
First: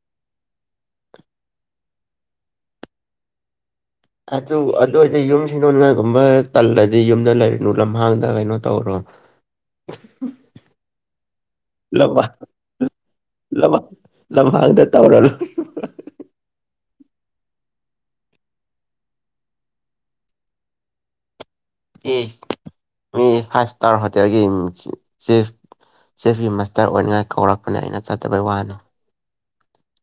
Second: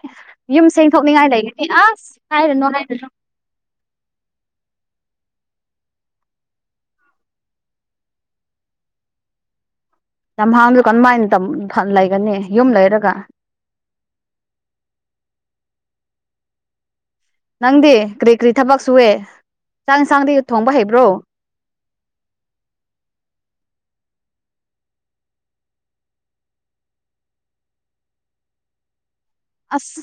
ꯌꯨꯝ ꯁꯦꯡꯊꯣꯛꯅꯤꯡꯉꯥꯏ ꯂꯩꯒꯅꯤ ꯑꯁ ꯍꯥꯏꯔꯨꯅꯣ ꯍꯥꯏꯔꯨꯅꯣ ꯑꯗꯨ ꯑꯗꯨ ꯑꯣꯏꯗꯤ ꯌꯨꯝ ꯁꯤꯗꯣꯟ [unintelligible] ꯒꯨꯝꯕ ꯇꯜꯂꯗꯤ ꯌꯨꯝꯗ ꯂꯩꯔꯨꯅꯨ ꯂꯝꯍꯥꯡꯗ ꯀꯩꯅꯣ ꯇꯧꯔꯣ ꯂꯝꯍꯥꯡꯗꯨ ꯀꯔꯝꯃꯥꯏꯟ ꯇꯝ ꯊꯟ ꯂꯩꯒꯅꯤ ꯌꯨꯝ ꯂꯩꯔꯒ ꯂꯝꯍ ꯂꯝꯍꯥꯡꯗ ꯇꯧꯔ [unintelligible] ꯅꯪꯗꯤ ꯀꯔꯤ ꯀꯔꯤ ꯊꯕꯛ ꯁꯨꯋꯦ ꯆꯥꯛ ꯏꯟꯁꯥꯡꯗꯤ ꯊꯣꯡꯕ ꯍꯩꯕ꯭ꯔꯣ ꯑꯦ ꯃꯤ ꯐꯥꯏꯚ ꯏꯁꯇꯥꯔ ꯍꯣꯇꯦꯜꯒꯤ ꯆꯤꯐ ꯆꯤꯐꯀꯤ ꯃꯁꯇꯔ ꯑꯣꯏꯅꯤꯡꯉꯥꯏ ꯀꯧꯔꯛꯄꯅꯦ ꯑꯩꯅ ꯆꯠꯇꯕꯩ ꯋꯥꯅꯣ ꯑꯁ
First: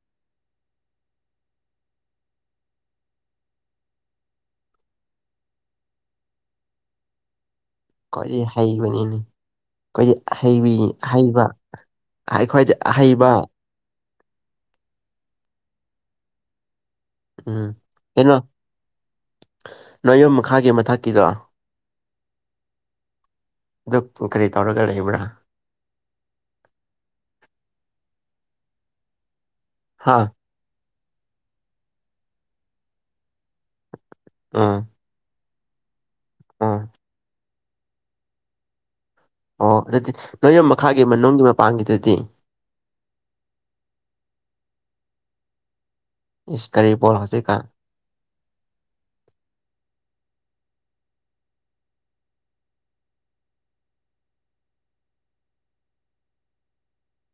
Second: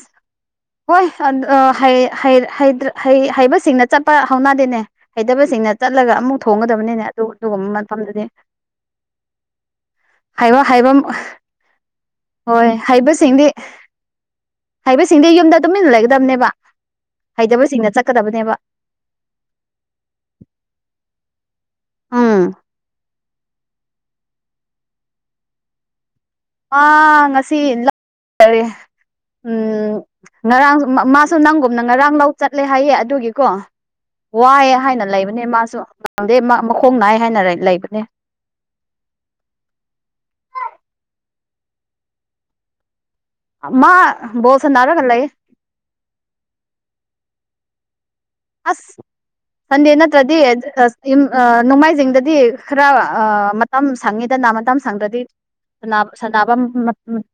ꯍꯣꯏ ꯑꯟ ꯑ ꯍꯩ ꯍꯩ ꯍꯩꯇ꯭ꯔꯥ ꯍꯩ ꯍꯩꯕꯁꯤꯡꯅ ꯆꯠꯄ ꯍꯧꯅꯗꯦꯅꯦ ꯍꯩꯇꯕꯁꯤꯡꯅ ꯆꯠꯂꯒ ꯑꯃꯨꯛ ꯊꯣꯡꯒꯗꯕꯅꯤꯅꯦ ꯑꯗꯨ ꯑꯗꯨꯒꯨꯝ ꯑꯩꯈꯣꯏꯗꯤ ꯍꯩꯕꯅꯤꯅꯤ ꯑꯩꯈꯣꯏꯗꯤ ꯍꯩꯕ ꯑꯍꯩꯕꯤ ꯍꯩꯕ ꯑꯍꯩꯕ ꯑꯩ ꯍꯣꯏ ꯈ꯭ꯋꯥꯏꯗꯤ ꯍꯍꯩꯕ ꯍꯥꯏꯕꯁꯤꯡꯗꯤ ꯌꯨꯝꯗ ꯇꯨꯃꯤꯟꯅ ꯂꯩꯒꯗꯕꯅꯦꯕ ꯎꯝ ꯍꯩꯇꯕꯁꯤꯡꯅ ꯀꯩꯅꯣ ꯆꯠꯀꯗꯕꯅꯦꯕ ꯅ ꯌꯨꯝ ꯃꯈꯥꯒꯤ ꯃꯊꯛꯀꯤꯗꯣ ꯎꯪ ꯑꯗꯨ ꯀꯔꯤ ꯇꯧꯔꯒ ꯂꯩꯕ꯭ꯔꯥ ꯑ ꯉꯁꯤ ꯂꯛ [unintelligible] ꯍꯥꯥ ꯉꯔꯥꯡ ꯃꯥꯁꯨ ꯅꯪꯒꯨꯝꯅ ꯉꯔꯥꯡ ꯂꯧ ꯆꯠꯂꯦ ꯍꯥꯏꯌꯦ ꯑꯗꯨꯒꯤꯀꯣ ꯋꯥꯏꯑ ꯑꯥ ꯍꯥꯏꯅ ꯂꯩꯕꯅꯦ ꯃꯥꯁꯨ ꯉꯗꯦ ꯑꯥ ꯃꯈꯣꯡ ꯅꯥꯏ ꯍꯥꯏꯅ ꯂꯩꯕꯅꯦ ꯑꯣ ꯑꯗꯨꯗꯤ ꯅꯣꯏꯌꯨꯝ ꯃꯈꯥꯒꯤ ꯃꯅꯨꯡꯒꯤ ꯃꯄꯥꯟꯒꯤꯗꯨꯗꯤ ꯑꯃ ꯕꯣꯜ ꯁꯥꯟꯅꯔꯒ ꯂꯩꯌꯦ ꯏꯁ ꯀꯥꯔꯤ ꯕꯣꯜ ꯍꯧꯖꯤꯛꯀꯥꯟ ꯑꯁ ꯁꯟꯗꯦ ꯅꯠꯇ꯭ꯔꯗꯤ ꯏꯝ ꯑ ꯅꯣꯡꯃꯥꯏꯖꯤꯡꯗꯗꯤ ꯈꯔ ꯑ ꯃꯠ ꯇꯝ ꯁꯪꯉꯤꯗꯥꯅ ꯃꯥꯇꯝ ꯁꯪꯗ꯭ꯔꯗꯤ ꯁꯥꯟꯅꯕ ꯁꯥꯟꯅꯕ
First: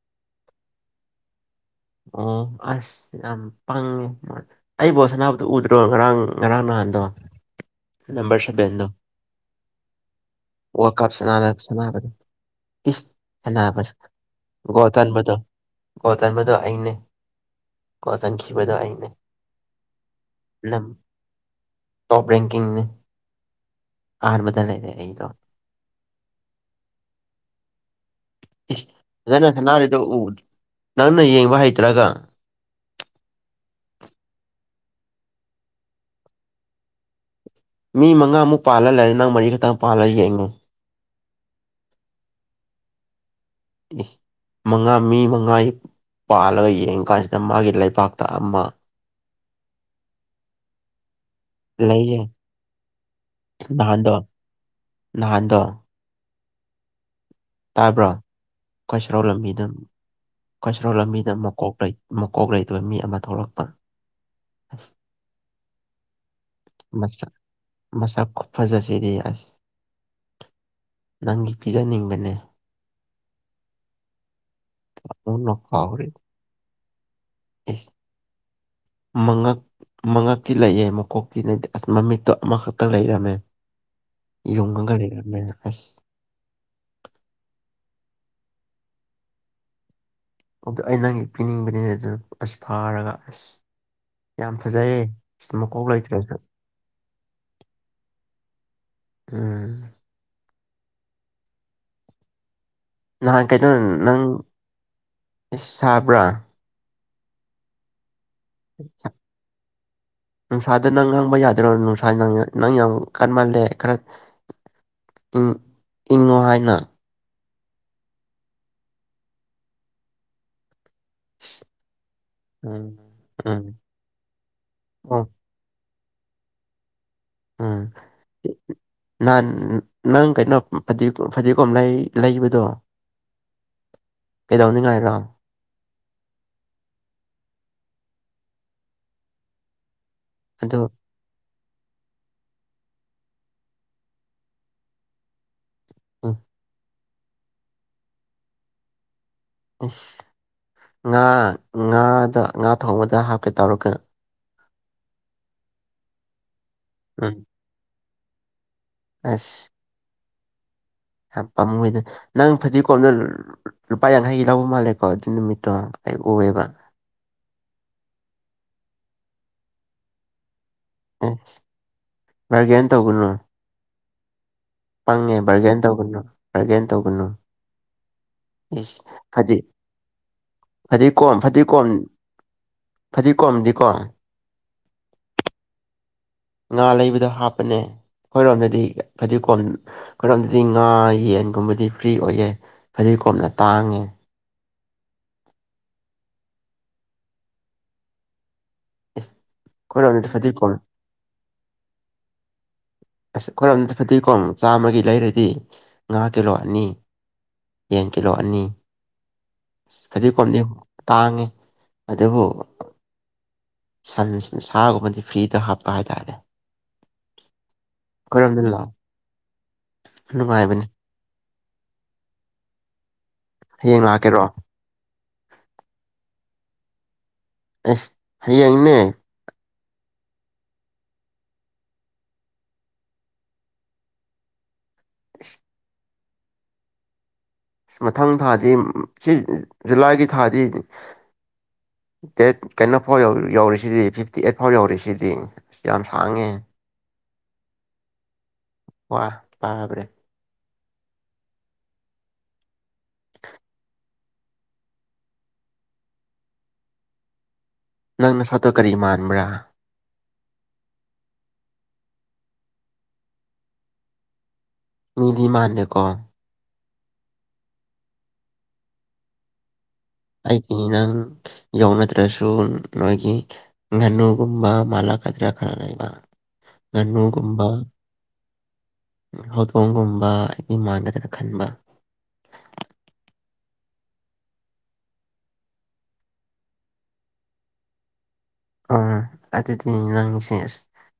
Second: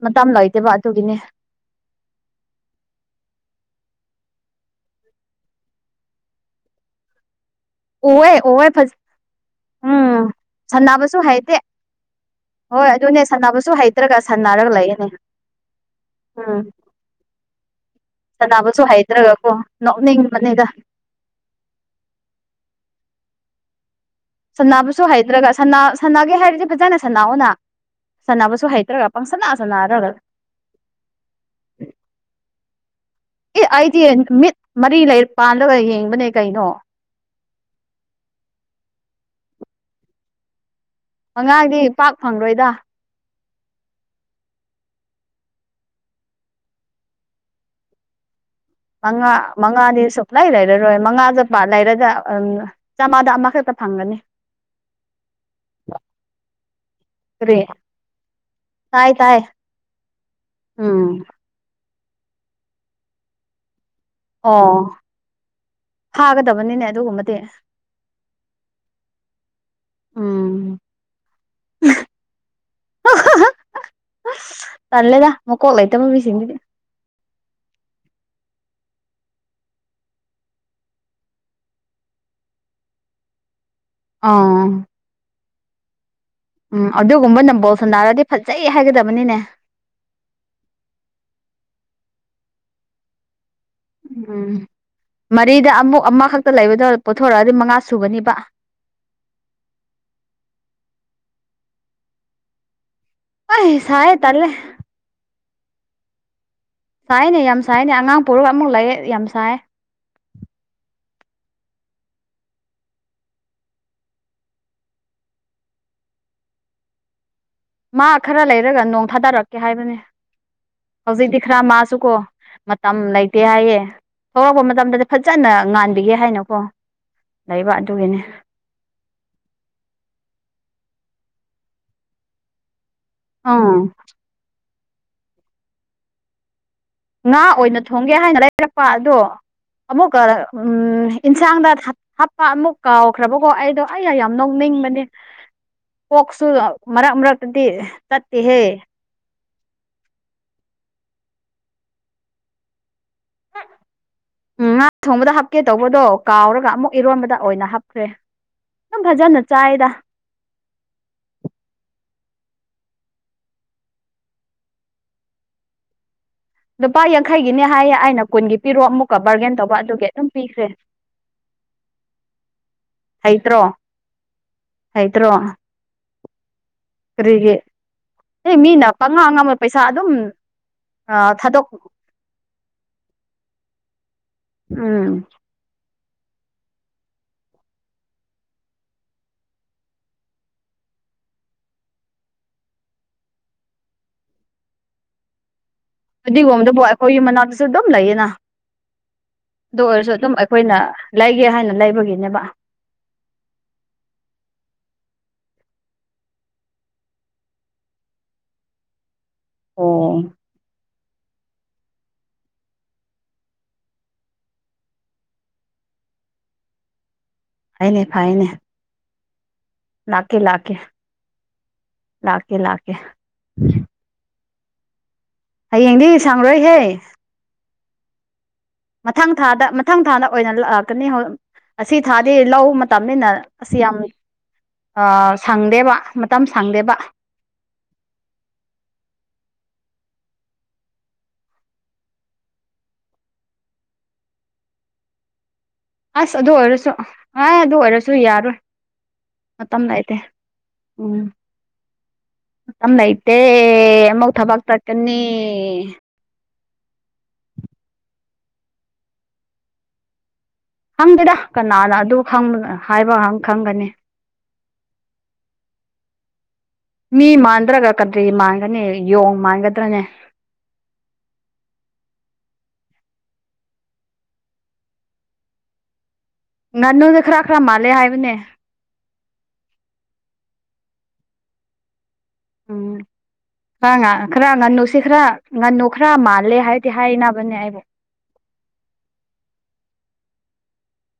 ꯃꯥꯇꯝ ꯂꯩꯇꯦꯕ ꯑꯗꯨꯒꯤꯅꯦ ꯑꯣ ꯑꯁ ꯌꯥꯝ ꯄꯪꯉꯦ ꯃꯣꯏ ꯑꯩ ꯕꯣꯜ ꯁꯅꯥꯕꯗꯨ ꯎꯗ꯭ꯔꯣ ꯉꯔꯥꯡ ꯉꯔꯥꯡ ꯅꯍꯥꯟꯗꯣ ꯑꯣꯦ ꯅꯝꯕꯔ ꯑꯣ ꯐ ꯁꯚꯦꯟꯗꯣ ꯋꯥꯔ ꯀꯞ ꯁꯅꯥ ꯍꯩꯇꯦ ꯁꯗ ꯍꯣꯏ ꯏꯁ ꯑꯗꯨꯅꯦ ꯁꯥꯟꯅꯕꯁꯨ ꯁꯥꯟꯅꯕ ꯍꯩꯇ꯭ꯔꯒ ꯁꯥꯟꯅꯔꯒ ꯒꯣꯜ ꯂꯩꯌꯦꯅꯦ ꯆꯟꯕꯥꯗꯣ ꯒꯣꯜ ꯆꯟꯕꯥꯗꯣ ꯑꯩꯅꯦ ꯒꯣꯜ ꯆꯟꯈꯤꯕꯗꯣ ꯁꯥꯟꯅꯕꯥꯁꯨ ꯑꯩꯅꯦ ꯍꯩꯇ꯭ꯔꯒ ꯀꯣ ꯅꯣꯛꯅꯤꯡꯕꯥꯅꯤꯗ ꯅꯝ ꯇꯣꯞ ꯔꯦꯡꯀꯤꯡꯅꯤ ꯁꯥꯟꯅꯕꯁꯨ ꯑꯩꯗꯣ ꯍꯩꯇ꯭ꯔꯒ ꯁꯟꯅ ꯁꯥꯟꯅꯒꯦ ꯍꯥꯏꯔꯗꯤ ꯐꯖꯅ ꯁꯥꯟꯅꯑꯣꯅ ꯁꯥꯟꯅꯕꯁꯨ ꯏꯁ ꯍꯩꯇ꯭ꯔꯒ ꯐꯖꯅ ꯄꯪꯁꯥꯟꯅ ꯁꯥꯟꯅꯔꯤꯗꯣ ꯁꯥꯟꯅꯔꯒ ꯎ ꯅꯪꯅ ꯌꯦꯡꯕ ꯍꯩꯇ꯭ꯔꯒ ꯑꯦ ꯑꯩꯗꯤ ꯃꯤꯠ ꯃꯔꯤ ꯂꯩ ꯄꯥꯜꯂꯒ ꯌꯦꯡꯕꯅꯦ ꯀꯩꯅꯣ ꯃꯤ ꯃꯉꯥꯃꯨꯛ ꯄꯥꯜꯂꯥ ꯂꯩꯔꯦ ꯅꯪ ꯃꯔꯤ ꯈꯛꯇ ꯄꯥꯜꯂꯒ ꯌꯦꯡꯉꯨ ꯃꯉꯥꯗꯤ ꯄꯥꯛ ꯐꯪꯔꯣꯏꯗ ꯏꯁ ꯃꯉꯥ ꯃꯤ ꯃꯉꯥꯒꯤ ꯄꯥꯜꯂꯒ ꯌꯦꯡ ꯀꯥꯟꯁꯤꯗ ꯃꯥꯒꯤ ꯂꯩꯕꯥꯛꯇ ꯑꯃꯥ ꯃꯉꯥ ꯃꯉꯥꯗꯤ ꯁꯨꯡꯂꯥꯏ ꯂꯩꯔꯔꯣꯏ ꯃꯉꯥ ꯆ ꯂꯩꯔꯗ ꯂꯩꯌꯦ ꯑꯝ ꯆꯥꯝꯃꯥꯗ ꯑꯃꯈꯛꯇ ꯅꯍꯥꯟꯗꯣ ꯐꯪꯒꯅꯤ ꯅꯍꯥꯟꯗꯣ ꯀꯔꯤ ꯇꯥꯕ꯭ꯔꯣ ꯑꯩꯈꯣꯏ ꯇꯥꯏ ꯁꯣꯔꯣꯛ ꯇꯥꯏ ꯂꯝꯕꯤꯗ ꯑꯩꯈꯣꯏ ꯁꯣꯔꯣꯛ ꯎꯝ ꯂꯝꯕꯤꯗ ꯃꯥꯀꯣꯛ ꯂꯩ ꯃꯥꯀꯣꯛ ꯂꯩꯗꯣ ꯃꯤ ꯑꯃ ꯊꯣꯛꯂꯛꯄ ꯑꯣ ꯐꯥꯒꯗꯕꯅꯤꯅꯦ ꯃꯥꯁꯛ ꯑꯗꯨꯒꯨꯝꯕꯗꯤ ꯃꯥꯁꯛ ꯈꯨꯐꯥꯖꯥꯁꯤꯗꯤ ꯑꯁ ꯎꯝ ꯅꯪꯒꯤ ꯄꯤꯖꯥꯅꯤꯡꯕꯥꯅꯦ [unintelligible] ꯃꯀꯣꯛ ꯂꯩꯇꯕ ꯑꯣꯅꯈꯍꯔꯦ ꯃꯤꯁꯤꯡꯗꯨꯗꯤ [unintelligible] ꯃꯉꯛ ꯃꯉꯛꯇꯤ ꯂꯩꯑꯦ ꯃꯀꯣꯛꯇꯤ ꯂꯩꯇꯦ ꯑꯁ ꯃꯃꯤꯠꯇꯣ ꯑꯃꯈꯛꯇ ꯂꯩꯔꯝꯃꯦ ꯑꯥ ꯏꯔꯉ ꯀꯔ ꯐ ꯎꯝ ꯑꯗꯨꯒꯨꯝꯕꯅ ꯕꯣꯜ ꯁꯥꯟꯅꯔꯥꯗꯤ ꯐꯖꯩ ꯍꯥꯏꯒꯗꯕꯅꯤꯅꯦ ꯑꯗꯨ ꯑꯩ ꯅꯪꯒꯤ ꯄꯤꯅꯤꯡꯕꯅꯤꯅꯦ ꯑꯗꯨ ꯑꯁ ꯐꯥꯔꯒ ꯑꯁ ꯎꯝ ꯌꯥꯝ ꯐꯖꯩꯌꯦ ꯑꯁ ꯃꯔꯤꯗ ꯃꯀꯣꯛ ꯑꯃꯨꯛ ꯂꯩꯇ꯭ꯔꯁꯨ ꯑꯃꯈꯛꯇ ꯂꯩꯕꯥꯗꯣ ꯄꯨꯊꯣꯛꯔꯛꯑꯗꯤ ꯃꯉꯥ ꯁꯨꯒꯥꯅꯤꯕ ꯎꯝ ꯅꯍꯥꯟ ꯑꯩ ꯀꯩꯩꯅꫭ ꯁꯥꯏꯌꯦ ꯅꯪ ꯇꯜꯂꯦ [unintelligible] ꯁꯥꯏꯌꯦꯅꯦ ꯌꯥꯝ ꯁꯥꯏꯌꯦꯅꯦ ꯑꯉꯥꯡ ꯄꯣꯔꯒ ꯑꯃꯨꯛ ꯂꯩꯔꯦ ꯌꯥꯝ ꯁꯥꯏꯌꯦ ꯅꯨꯡꯁꯥꯗ ꯅꯪ ꯉꯥꯡꯕ ꯌꯥꯗ꯭ꯔꯣ ꯅꯨꯡꯁꯥ ꯅꯪ ꯅꯪ ꯌꯥꯝ ꯀꯟꯃꯜꯂꯦ ꯈ꯭ꯔ ꯎꯝ ꯏꯪꯉꯣ ꯍꯥꯏꯅ ꯃꯥ ꯈ꯭ꯔ ꯂꯩꯔꯒ ꯅꯣꯡ ꯊꯥꯗꯔꯛꯀꯦ ꯍꯥꯏꯕꯅꯦ ꯍꯧꯖꯤꯛꯇꯤ ꯈ꯭ꯔ ꯏꯁ ꯃꯥꯁꯨꯀꯣ ꯃꯥꯇꯝ ꯎꯝ ꯂꯩꯇꯦ ꯎꯝ ꯍꯥꯏꯌꯦ ꯊꯣꯛꯂꯛꯄ ꯃꯇꯝꯗꯗꯤ ꯑꯣ ꯐꯖꯥꯅ ꯉꯥꯟꯕꯤꯒꯦ ꯍꯥꯏꯅꯀꯣ ꯂꯩꯕ ꯎꯝ ꯑꯗꯨꯒꯤꯅꯦ ꯅꯍꯥꯟ ꯅꯪ ꯀꯩꯅꯣ ꯐꯗꯤꯒꫭꯝ ꯐꯗꯤꯒꯣꯝ ꯂꯩꯕꯗꯣ ꯑꯧ ꯀꯩꯗꯧꯅꯤꯡꯉꯥꯏꯔꯣ ꯉꯥ ꯑꯣꯏꯅ ꯊꯣꯡꯒꯦ ꯍꯥꯏꯅ ꯂꯩꯔꯛꯄ ꯑꯗꯣ ꯑꯃꯨꯛꯀꯥ ꯑꯗꯨ ꯎꯝ ꯏꯟꯁꯥꯡꯗ ꯊ ꯍꯥꯞꯄ ꯑꯃꯨꯛ ꯀꯥꯎꯈ꯭ꯔꯕꯀꯣ ꯑꯩꯗꯣ ꯑꯩꯌꯥ ꯌꯥꯝ ꯅꯣꯛꯅꯤꯡꯕꯅꯦ ꯎꯝ ꯀꯣꯛꯁꯨ ꯃꯔꯛ ꯃꯔꯛꯇꯗꯤ ꯆꯠꯇꯦꯍꯦ ꯏꯁ ꯉꯥ ꯉꯥꯗ ꯉꯥ ꯊꯣꯡꯕꯗ ꯍꯥꯞꯀꯦ ꯇꯧꯔꯛꯀ ꯎꯝ ꯉꯥ ꯊꯣꯡꯕꯗ ꯍꯥꯞꯀꯦ ꯇꯧꯕꯗꯣ ꯀꯥꯎꯔꯒ ꯑꯃꯨꯛ ꯏꯔꯣꯟꯕꯗ ꯎꯝ ꯑꯣꯏꯅ ꯍꯥꯞꯈ꯭ꯔꯦ ꯌꯥꯝ ꯐꯖꯅ ꯑꯁ ꯆꯥꯏꯗ [unintelligible] ꯅꯪ ꯐꯗꯤ ꯀꯣꯝꯅ ꯂꯨꯄꯥ ꯌꯥꯡꯈꯩꯒꯤ ꯂꯧꯕ ꯃꯥꯜꯂꯦꯀꯣ ꯑꯗꯨ ꯅꯨꯃꯤꯠꯇꯣ ꯑꯩ ꯎꯑꯦꯕ ꯂꯨꯄꯥ ꯌꯥꯡꯈꯩꯒꯤꯅꯦ ꯍꯥꯏꯌꯦ ꯑꯩꯅ ꯀꯨꯟꯒꯤ ꯄꯤꯔꯣ ꯑꯃꯨꯛꯀꯥ ꯕꯥꯔꯒꯦꯟ ꯇꯧꯕ ꯑꯗꯨꯒꯤ ꯑꯗꯨꯝ ꯄꯤꯈ꯭ꯔꯦ ꯑꯦ ꯕꯔꯒꯦꯟ ꯇꯧꯒꯅꯨ ꯍꯩꯇ꯭ꯔꯣ ꯍꯩꯇ꯭ꯔꯣ ꯄꯪꯉꯦ ꯕꯥꯔꯒꯦꯟ ꯇꯧꯒꯥꯅꯣ ꯕꯥꯔꯒꯦꯟ ꯇꯧꯒꯅꯨ ꯀꯔꯤꯒꯤ ꯑꯦ ꯃꯤꯅ ꯏꯁ ꯄꯉꯥ ꯑꯉꯝꯕ ꯐꯗꯤ ꯄꯩꯁꯥ ꯑꯗꯨꯝ ꯊꯥꯗꯣꯛ ꯐꯥꯗꯤꯀꯣꯝꯗꯤ ꯀꯣ ꯎꯝ ꯉꯥ ꯂꯩꯕꯗ ꯍꯥꯞꯄꯅꯦ ꯑꯩꯈꯣꯏꯔꯣꯝꯗꯗꯤ ꯐꯗꯤꯒꯣꯝ ꯈꫭꯏꯔꫭꯝꯗꯗꯤ ꯉꯥ ꯌꯦꯟꯒꯨꯝꯕꯗꯤ ꯐ꯭ꯔꯤ ꯑꯣꯏꯌꯦ ꯐꯥꯗꯤꯒꯣꯝꯅ ꯇꯥꯡꯉꯦ ꯐꯗꯤꯒꯣꯝꯗꯨꯕꯨ ꯑꯩꯈꯣꯏ ꯌꯨꯝ ꯃꯅꯥꯛꯇꯁꯨ ꯑꯗꯨꯝ ꯂꯩꯌꯦꯅ ꯑꯁ ꯑꯗꯨ ꯑꯣꯏꯔꯁꯨ ꯑꯩꯈꯣꯏꯔꯣꯝꯗꯗꯤ ꯑꯗꯨꯝ ꯐꯗꯤꯒꯣꯝ ꯑꯩꯈꯣꯏꯅ ꯂꯩꯒꯦ ꯍꯥꯏꯅ ꯂꯩꯕꯒꯤꯅꯦꯕ ꯑꯁ ꯑꯈꯣꯏꯔꯝꯗ ꯐꯗꯤꯒꯣꯝ ꯆꯥꯝꯃꯒꯤ ꯂꯩꯔꯗꯤ ꯉꯥ ꯀꯤꯂꯣ ꯑꯅꯤ ꯌꯦꯟ ꯀꯤꯂꯣ ꯑꯅꯤ ꯑꯣ ꯐꯗꯤꯒꯣꯝꯗꯤ ꯇꯥꯡꯉꯤ ꯑꯗꯨꯕꯨ ꯁꯟ ꯁꯥꯒꯨꯝꯕꯗꯤ ꯐ꯭ꯔꯤꯗ ꯍꯥꯞꯄ ꯍꯥꯏꯇꯥꯔꯦ ꯐꯩꯌꯦꯅꯦ ꯐꯩꯌꯦꯅꯦ ꯑꯩꯈꯣꯏꯔꯣꯝꯗ ꯂꯥꯛꯑꯣ ꯂꯥꯛꯀꯦ ꯂꯥꯛꯀꯦ ꯅꯨꯡꯉꯥꯏꯕꯅꯦ ꯂꯥꯛꯀꯦ ꯂꯥꯛꯀꯦ ꯍꯌꯦꯡ ꯂꯥꯛꯀꯦꯔꯣ ꯍꯌꯦꯡꯗꯤ ꯁꯥꯡꯔꯣꯏꯍꯦ ꯑꯁ ꯍꯥꯌꯦꯡꯅꯦ ꯃꯊꯪ ꯊꯥꯗ ꯃꯊꯪ ꯊꯥꯗ ꯑꯣꯏꯅ ꯂꯥꯛꯀꯅꯤ ꯑꯁꯤ ꯊꯥꯗꯤ ꯂꯧ ꯃꯇꯝꯅꯤꯅ ꯑꯁ ꯌꯥꯝ ꯁꯪꯗꯦꯕ ꯃꯇꯝ ꯁꯪꯗꯦꯕ ꯑꯁ ꯃꯊꯪ ꯊꯥꯗꯤ ꯁꯤ ꯖꯨꯂꯥꯏꯒꯤ ꯊꯥꯗꯤ ꯗꯦꯠ ꯀꯩꯅꯣ ꯐꯧ ꯌꯧꯔꯤꯁꯤꯗꯤ ꯐꯤꯞꯇꯤ ꯑꯩꯠ ꯐꯥꯎ ꯌꯧꯔꯤꯁꯤꯗꯤ ꯑꯁ ꯌꯥꯝ ꯑꯁ ꯁꯥꯡꯉꯦ ꯑꯗꯨ ꯑꯣꯏꯔꯥꯁꯨ ꯑ ꯑꯗꯨ ꯑꯣꯏꯔꯥꯁꯨ ꯌꯥꯔꯣꯏ ꯋꯥ ꯃꯥꯇꯝ ꯄꯥꯕ꯭ꯔꯦ ꯂꯩꯇꯦ ꯎꯝ ꯃꯇꯝ ꯂꯩꯇꯦ ꯑꯃꯨꯛ ꯊꯕꯛ ꯆꯠꯀꯅꯤ ꯅꯪ ꯅꯥꯁꯛꯇꯣ ꯀ꯭ꯔꯤ ꯃꯥꯟꯕ꯭ꯔꯥ ꯈꯪꯗꯦꯗ ꯀꯅꯥꯅ ꯑꯗꯨꯕ ꯍꯥꯏꯕ ꯈꯪꯒꯅꯤ ꯃꯤꯗꯤ ꯃꯥꯥꯟꯗꯦꯀꯣ ꯃꯤ ꯃꯥꯟꯗ꯭ꯔꯒ ꯀꯗꯔꯤ ꯃꯥꯟꯒꯅꯤ ꯌꯣꯡ ꯃꯥꯟꯒꯗ꯭ꯔꯅꯦ ꯑꯩꯒꯤꯗꯤ ꯅꯪ ꯌꯧꯅꯗ꯭ꯔꯁꯨ ꯅꯣꯏꯒꯤ ꯉꯥꯅꯨꯒꯨꯝꯕ ꯃꯥꯂꯥ [unintelligible] ꯉꯥꯅꯨꯅ ꯈ꯭ꯔ ꯈ꯭ꯔ ꯃꯥꯜꯂꯦ ꯍꯥꯏꯕꯅꯦ ꯍꯧꯗꯣꯡꯒꯨꯝꯕ ꯑꯩꯗꯤ ꯃꯥꯟꯅꯗꯅ ꯈꯟꯕ [unintelligible] ꯈ꯭ꯔ ꯉꯥ ꯈ꯭ꯔ ꯉꯥꯟꯅꯨꯁꯦ ꯈ꯭ꯔ ꯉꯥꯟꯅꯨ ꯈ꯭ꯔ ꯃꯥꯜꯂꯦ ꯍꯥꯏꯗꯤ ꯍꯥꯏꯅꯕꯥꯅꯦ ꯑꯩꯕꯨ ꯑꯣ ꯑꯗꯨꯗꯤ ꯅꯪꯁꯦ ꯑꯁ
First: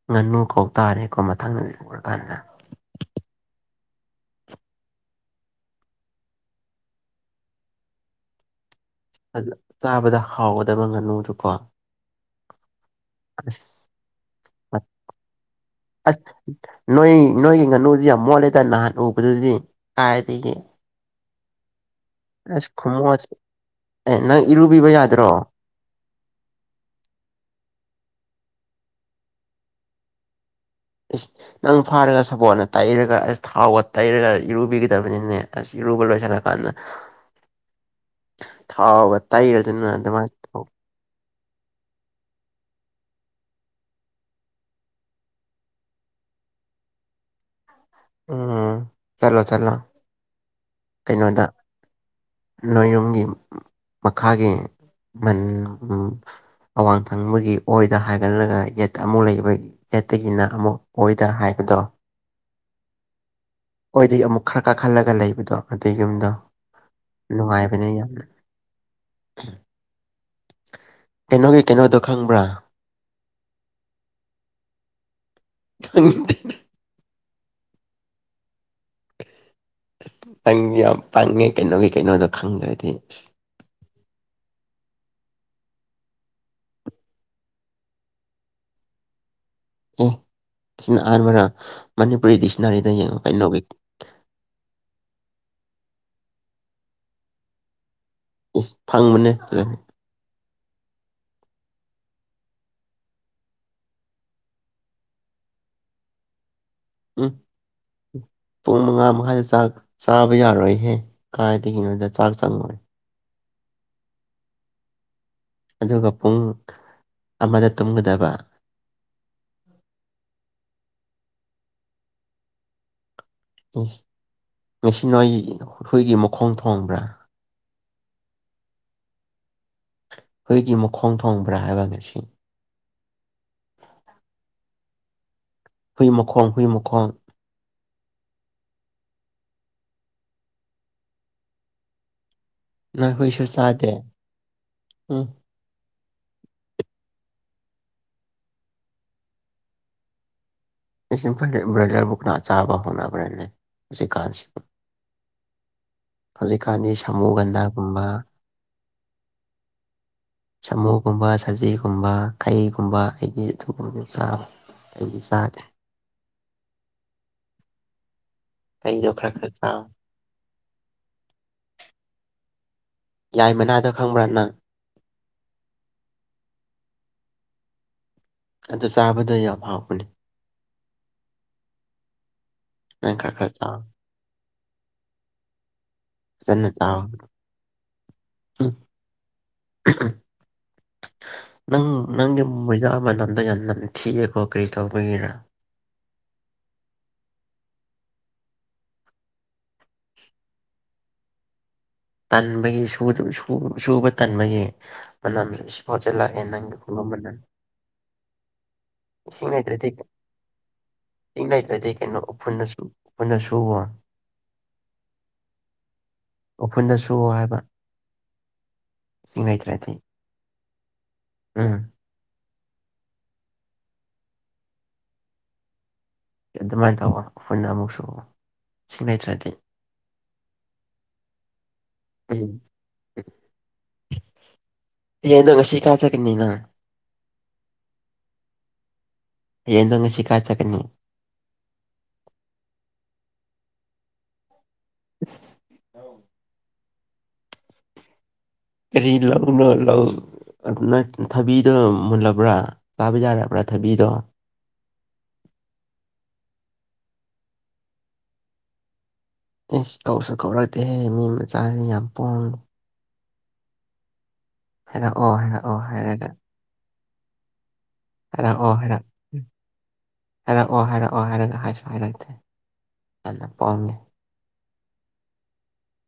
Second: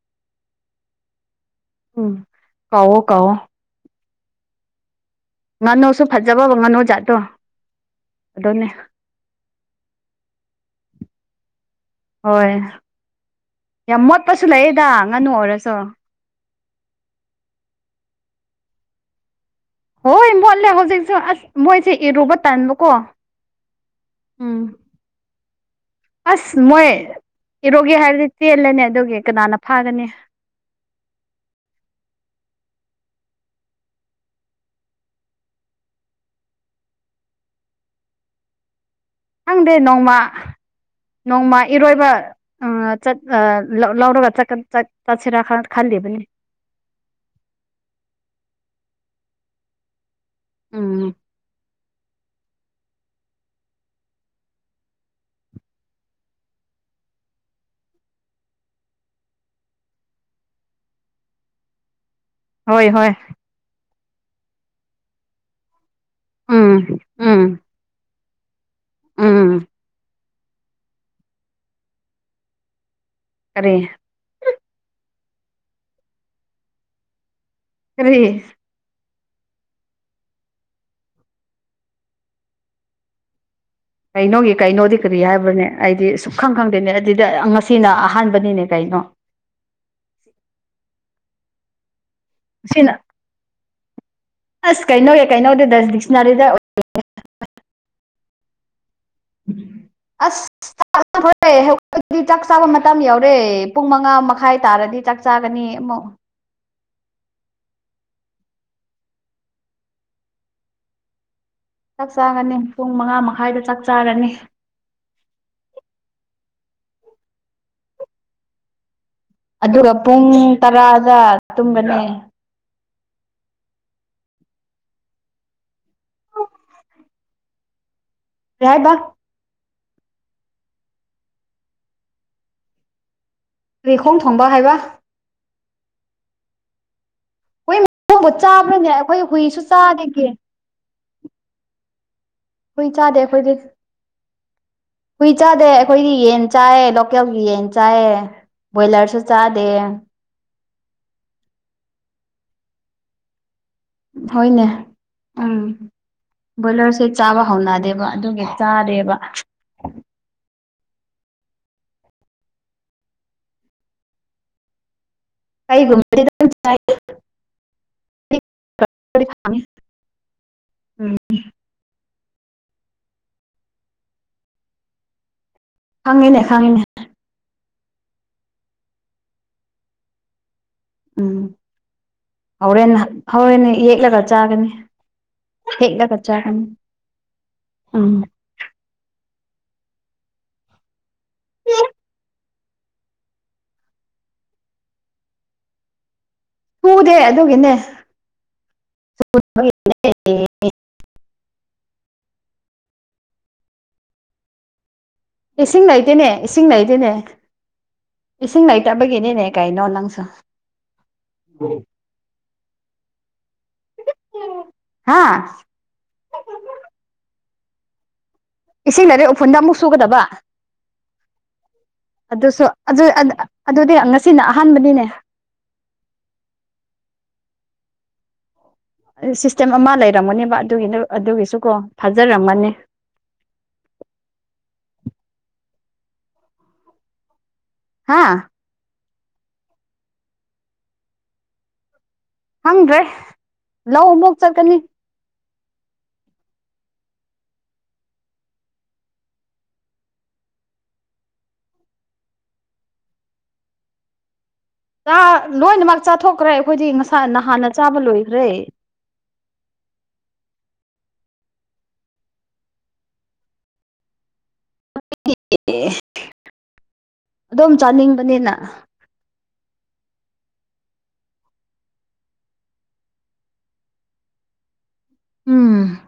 ꯉꯥꯅꯨ ꯀꯧꯇꯥꯥꯔꯦꯀꯣ ꯃꯊꯪꯗꯗꯤ ꯎꯝ ꯎꯔꯀꯥꯟꯗ ꯀꯧꯋꯣ ꯀꯧꯋꯣ ꯉꯥꯅꯨꯁꯨ ꯐꯖꯕꯕ ꯉꯥꯅꯨ ꯖꯥꯠꯇꯣ ꯑꯗꯨꯅꯦ ꯆꯥꯕꯗ ꯍꯥꯎꯒꯗꯕ ꯉꯥꯅꯨꯗꯨꯀꯣ ꯍꯣꯏ ꯑꯁ ꯌꯥꯝ ꯃꯣꯠꯄꯥꯁꯨ ꯂꯩꯌꯦꯗ ꯃꯠ- ꯉꯥꯅꯨ ꯑꯣꯏꯔꯥꯁꯨ ꯑꯁ ꯅꯣꯏ ꯅꯣꯏꯒꯤ ꯉꯥꯅꯨꯗꯤ ꯌꯥꯝ ꯃꯣꯠꯂꯦꯗ ꯅꯍꯥꯟ ꯎꯕꯗꯨꯗꯤ ꯍꯣꯏ ꯀꯥꯏꯗꯒꯤ ꯃꯣꯠꯂꯦ ꯍꯧꯖꯤꯛꯁꯨ ꯑꯁ ꯃꯣꯏꯁꯦ ꯏꯔꯨꯕ ꯑꯁ ꯇꯥꯟꯕꯀꯣ ꯈꯨꯃꯣꯠ ꯑꯦ ꯅꯪ ꯎꯝ ꯏꯔꯨꯕꯤꯕ ꯌꯥꯗ꯭ꯔꯣ ꯑꯁ ꯃꯣꯏ ꯏꯔꯣꯒꯦ ꯍꯥꯏꯔꯗꯤ ꯇꯦꯜꯂꯅꯤ ꯑꯗꯨꯒꯤ ꯀꯅꯥꯅ ꯐꯥꯒꯅꯤ ꯑ ꯅꯪ ꯐꯥꯔꯒ ꯁꯄꯣꯠꯅ ꯇꯩꯔꯒ ꯑꯁ ꯊꯥꯎꯒ ꯇꯩꯔꯒ ꯏꯔꯨꯕꯤꯒꯗꯕꯅꯤꯅꯦ ꯑꯁ ꯏꯔꯨꯕ ꯂꯣꯏꯁꯤꯜꯂꯀꯥꯟꯗ ꯊꯥꯎꯕ ꯈꯪꯗꯦ ꯇꯥꯏꯈꯗꯅꯗ ꯅꯣꯡꯃ ꯃꯥ ꯅꯣꯡꯃ ꯏꯔꯣꯏꯕ ꯑ ꯆꯠ ꯑꯥ ꯂꯧꯔꯒ ꯆꯠꯀ ꯆꯠꯄꯁꯤꯔꯥ ꯈꯜꯂꯤꯕꯅꯤ ꯎꯝ ꯆꯠꯂꯣ ꯆꯠꯂꯣ ꯎꯝ ꯀꯩꯅꯣꯗ ꯅꯣꯌꯨꯝꯒꯤ ꯃꯈꯥꯒꯤ ꯃꯟ ꯑꯋꯥꯡ ꯊꯪꯕꯒꯤ ꯑꯣꯏꯗ ꯍꯥꯏꯒꯠꯂꯒ ꯌꯦꯠꯇ ꯑꯃꯨꯛ ꯂꯩꯕꯗꯤ ꯌꯦꯠꯇꯒꯤꯅ ꯑꯃꯨꯛ ꯑꯣꯏꯗ ꯍꯥꯏꯕꯗꯣ ꯍꯣꯏ ꯍꯣꯏ ꯑꯣꯏꯗꯤꯩ ꯑꯃꯨꯛ ꯈꯔ ꯀꯥꯈꯠꯂꯒ ꯂꯩꯕꯗꯣ ꯑꯗꯨꯩ ꯌꯨꯝꯗꯣ ꯎꯝ ꯎꯝ ꯅꯨꯡꯉꯥꯏꯕꯅꯦ ꯌꯥꯝꯅ ꯎꯝ ꯀꯩꯅꯣꯒꯤ ꯀꯩꯅꯣꯗꯣ ꯈꯪꯕ꯭ꯔꯥ ꯀꯔꯤ ꯎ ꯀꯔꯤ ꯅꯪꯗꯤ ꯌꯥꯝ ꯄꯪꯉꯦ ꯀꯩꯅꯣꯒꯤ ꯀꯩꯅꯣꯗꯣ ꯈꯪꯗ꯭ꯔꯗꯤ ꯀꯩꯅꯣꯒꯤ ꯀꯩꯅꯣꯗꯤ ꯀꯔꯤ ꯍꯥꯏꯕꯅꯦ ꯑꯩꯗꯤ ꯁꯨꯛ ꯈꯪ ꯈꯪꯗꯦꯅꯦ ꯑꯗꯨꯗꯤ ꯉꯁꯤꯅ ꯑꯍꯥꯟꯕꯅꯤꯅꯦ ꯀꯩꯅꯣ ꯑꯦ ꯁꯤꯅ ꯑꯍꯥꯟꯕꯅ ꯃꯅꯤꯄꯨꯔꯤ ꯗꯤꯛꯁꯅꯔꯤꯗ ꯁꯤꯅ ꯌꯦꯡꯉꯣ ꯀꯩꯅꯣꯒꯤ ꯑꯁ ꯀꯩꯅꯣꯦ ꯀꯩꯅꯧꯗꯦ ꯗꯁ ꯗꯤꯛꯁꯅꯔꯤꯗ ꯎꯝ ꯐꯪꯕꯅꯦ ꯐꯖꯅ ꯑꯁ [unintelligible] ꯆꯥꯛ ꯆꯥꯕ ꯃꯇꯝ ꯌꯧꯔꯦ ꯄꯨꯡ ꯃꯉꯥ ꯃꯈꯥꯏ ꯇꯥꯔꯗꯤ ꯆꯥꯛ ꯆꯥꯒꯅꯤ ꯑꯃꯨꯛ ꯎꯝ ꯄꯨꯡ ꯃꯉꯥ ꯃꯈꯥꯏꯗꯥ ꯆꯥꯛ ꯆꯥꯕ ꯌꯥꯔꯣꯏꯍꯦ ꯀꯥꯏ ꯊꯅꯤ ꯆꯥꯛ ꯆꯥꯒꯅꯤ ꯄꯨꯡ ꯃꯉꯥ ꯃꯈꯥꯏꯗ ꯆꯥꯛ ꯆꯥꯔꯅꯤ ꯑꯗꯨꯒ ꯄꯨꯡ ꯑꯃꯗ ꯇꯨꯝꯒꯗꯕ ꯑꯗꯨꯒ ꯄꯨꯡ ꯇꯔꯥꯗ ꯇꯨꯝꯕꯅꯦ [unintelligible] ꯉꯁꯤ ꯅꯣꯏꯒꯤ ꯍꯨꯏꯒꯤ ꯃꯈꯣꯡ ꯊꯣꯡꯕ꯭ꯔꯥ ꯂꯥꯏꯕꯛ ꯑꯩꯈꯣꯏꯒꯤ ꯃꯈꯣꯡ ꯊꯣꯡꯕ꯭ꯔꯥ ꯍꯥꯏꯕ ꯉꯁꯤ ꯔꯤꯈꯣꯡ ꯊꯣꯡꯕ ꯍꯥꯏꯕ ꯍꯨꯏ ꯃꯈꯣꯡ ꯍꯨꯏ ꯃꯈꯣꯡ ꯍꯨꯏ ꯃꯈꯣꯡꯕꯨ ꯆꯥꯕ꯭ꯔꯅꯦ ꯑꯩꯈꯣꯏ ꯍꯨꯏꯁꯨ ꯆꯥꯗꯒꯦ ꯍꯨꯏ ꯅꯣꯏ ꯆꯥꯗꯦ ꯍꯨꯏꯁꯨ ꯑꯩꯈꯣꯏꯗꯤ ꯆꯥꯗꯦ ꯎꯝ ꯍꯨꯏ ꯆꯗꯦ ꯆꯥꯗꯦ ꯑꯩꯈꯣꯏꯒꯤ ꯌꯦꯟ ꯆꯥꯏꯌꯦ ꯂꯣꯀꯦꯜꯒꯤ ꯌꯦꯟ ꯆꯥꯏꯌꯦ ꯕꯣꯏꯂꯔꯁꯨ ꯆꯥꯗꯦ ꯑꯩꯁꯨ ꯈꯜꯂꯦ ꯕ꯭ꯔꯣꯏꯂꯔꯕꯨ ꯀꯅꯥ ꯆꯥꯕ ꯍꯧꯅꯕꯔꯥꯅꯦ ꯍꯣꯏꯅꯦ ꯎꯝ ꯍꯧꯖꯤꯛꯀꯥꯟꯗꯤ ꯕꯣꯏꯂꯔꯁꯦ ꯆꯥꯕ ꯁꯥꯃꯨꯒꯟꯗꯥꯒꯨꯝꯕ ꯍꯧꯅꯗꯦꯕ ꯑꯗꯨꯒꯤ ꯆꯥꯗꯦꯕ ꯁꯥꯃꯨꯒꯨꯝꯕ ꯁꯖꯤꯒꯨꯝꯕ ꯈꯩꯒꯨꯝꯕ ꯑꯩꯗꯤ ꯑꯗꯨꯒꯨꯝꯕ ꯆꯥꯕ ꯑꯩꯗꯤ ꯆꯥꯗꯦ ꯑꯩꯒꯨꯝ ꯑꯩꯗꯣ ꯈꯔ ꯈꯔ ꯈꯪꯉꯦ ꯆꯥ ꯎꯝ ꯌꯥꯏ ꯃꯅꯥꯗꯣ ꯈꯪꯕ꯭ꯔꯥ ꯅꯪ ꯈꯪꯉꯤꯅꯦ ꯈꯪꯉꯤꯅꯦ ꯑꯗꯨ ꯆꯥꯕꯗꯣ ꯌꯥꯝ ꯍꯥꯎꯕꯅꯦ ꯎꯝ ꯍꯣꯔꯦꯟ ꯅꯪ ꯈꯔ ꯈꯔ ꯍꯣꯔꯦꯟꯅꯦ ꯆꯥꯎ ꯌꯦꯛꯂꯒ ꯆꯥꯒꯅꯤ ꯍꯦꯛꯂꯒ [unintelligible] ꯆꯥꯒꯅꯤ ꯎꯝ ꯅꯪ ꯅꯪꯒꯤ ꯃꯣꯏꯖꯥ ꯃꯅꯝꯗꯣ ꯌꯥꯝ ꯅꯝꯊꯤꯑꯦꯕꯣ ꯀꯔꯤ ꯇꯧꯕꯒꯤꯔꯥ [unintelligible] ꯑꯗꯨꯒꯤꯅꯦ [unintelligible] ꯇꯟꯕꯒꯤ ꯁꯨꯗꯕ ꯁꯨ ꯁꯨꯕ ꯇꯟꯕꯒꯤ ꯃꯅꯝ ꯏꯁꯤꯡ ꯁꯤꯐꯥꯎꯁꯦ ꯂꯩꯇꯦꯅꯦ ꯂꯥꯛꯑꯦ ꯏꯁꯤꯡ ꯅꯪꯒꯤ ꯈꯨꯉꯨꯞ ꯂꯩꯇꯦꯅꯦ ꯃꯅꯝ ꯏꯁꯤꯡ ꯂꯩꯇꯕꯒꯤꯅꯤꯅꯦ ꯏꯁꯤꯡ ꯀꯩꯅꯣ ꯂꯩꯇ꯭ꯔꯗꯤ ꯅꯪꯁꯨ ꯏꯁꯤꯡ ꯂꯩꯇ꯭ꯔꯗꯤ ꯀꯩꯅꯣ ꯎꯐꯨꯜꯟꯅꯁꯨ ꯎꯐꯨꯟꯅ ꯁꯨꯕ ꯍꯥꯥ ꯎꯐꯨꯟꯗ ꯁꯨ ꯍꯥꯏꯕ ꯏꯁꯤꯡ ꯂꯩꯔꯦ ꯎꯐꯨꯟꯗ ꯑꯃꯨꯛ ꯁꯨꯒꯗꯕ ꯎꯝ ꯑꯗꯨꯁꯨ ꯑꯗꯨ ꯑꯗꯨꯗꯤ ꯉꯁꯤꯅ ꯑꯍꯥꯟꯕꯅꯤꯅꯦ ꯑꯗꯨꯃꯥꯏ ꯇꯧꯋꯣ ꯎꯐꯨꯟꯗ ꯑꯃꯨꯛꯁꯨ ꯁꯤꯁꯇꯦꯝ ꯑꯃ ꯂꯩꯔꯝꯒꯅꯦꯕ ꯑꯗꯨꯒꯤꯗꯨ ꯑꯗꯨꯒꯤꯁꯨ ꯀꯣ ꯎꯝ ꯐꯥꯖꯔꯝꯒꯅꯤ [unintelligible] ꯅꯪ ꯉꯁꯤ ꯀꯥ ꯆꯠꯒꯅꯤ ꯅꯪ ꯍꯥꯥ ꯌꯦꯟꯗꯣ ꯉꯁꯤ ꯀꯥꯏ ꯆꯠꯀꯥꯅꯤ ꯈꯪꯗ꯭ꯔꯦ ꯂꯧ ꯑꯃꯨꯛ ꯆꯠꯀꯅꯤ [unintelligible] ꯀꯔꯤ ꯂꯧꯅꯣꯂꯧ ꯅꯣꯏ ꯊꯕꯤꯗꯣ ꯃꯨꯜꯂꯕ꯭ꯔꯥ ꯆꯥꯕ ꯌꯥꯔꯕ꯭ꯔꯥ ꯊꯕꯤꯗꯣ ꯆꯥ ꯂꯣꯏꯅꯃꯛ ꯆꯥꯊꯣꯛꯈ꯭ꯔꯦ ꯑꯩꯈꯣꯏꯗꯤ ꯉꯁꯥ ꯅꯍꯥꯟꯅ ꯆꯥꯕ ꯂꯣꯏꯈ꯭ꯔꯦ ꯏꯁ ꯀꯧꯁꯨ ꯀꯧꯔꯛꯇꯦꯍꯦ ꯃꯤ ꯃꯆꯥꯁꯤ ꯌꯥꯝ ꯄꯣꯡꯕ ꯍꯥꯏꯔꯛ ꯑꯣ ꯍꯥꯢꯔꯛ ꯑꯣ ꯑꯦ ꯍꯥꯏꯔꯒꯥ ꯑꯗꯨꯝ ꯆꯥꯅꯤꯡ ꯍꯥꯏꯔꯛꯑꯣ ꯍꯥꯏꯔꯛ ꯍꯥꯏꯔꯛꯑꯣ ꯍꯥꯏꯔꯛꯑꯣ ꯍꯥꯏꯔꯒ ꯍꯥꯏꯁꯨ ꯍꯥꯏꯔꯛꯇꯦ ꯌꯥꯝꯅ ꯄꯣꯡꯉꯦ ꯎꯝ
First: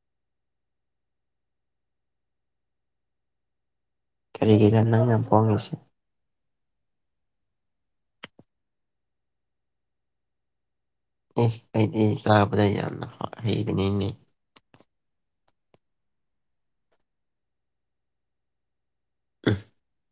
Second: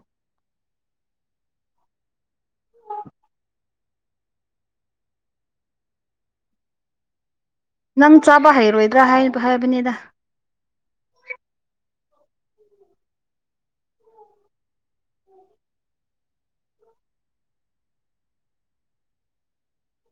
ꯀꯔꯤꯒꯤꯔꯥ ꯅꯪꯅ ꯄꯣꯡꯉꯤꯁꯦ ꯅꯪ ꯆꯥꯕ ꯍꯩꯔꯣꯏꯗ꯭ꯔꯥ ꯍꯥꯏ ꯍꯥꯏꯕꯅꯤꯗ ꯑꯦꯁ ꯑꯩꯗꯤ ꯆꯥꯕꯗ ꯌꯥꯝꯅ ꯍꯩꯕꯅꯤꯅꯦ [unintelligible]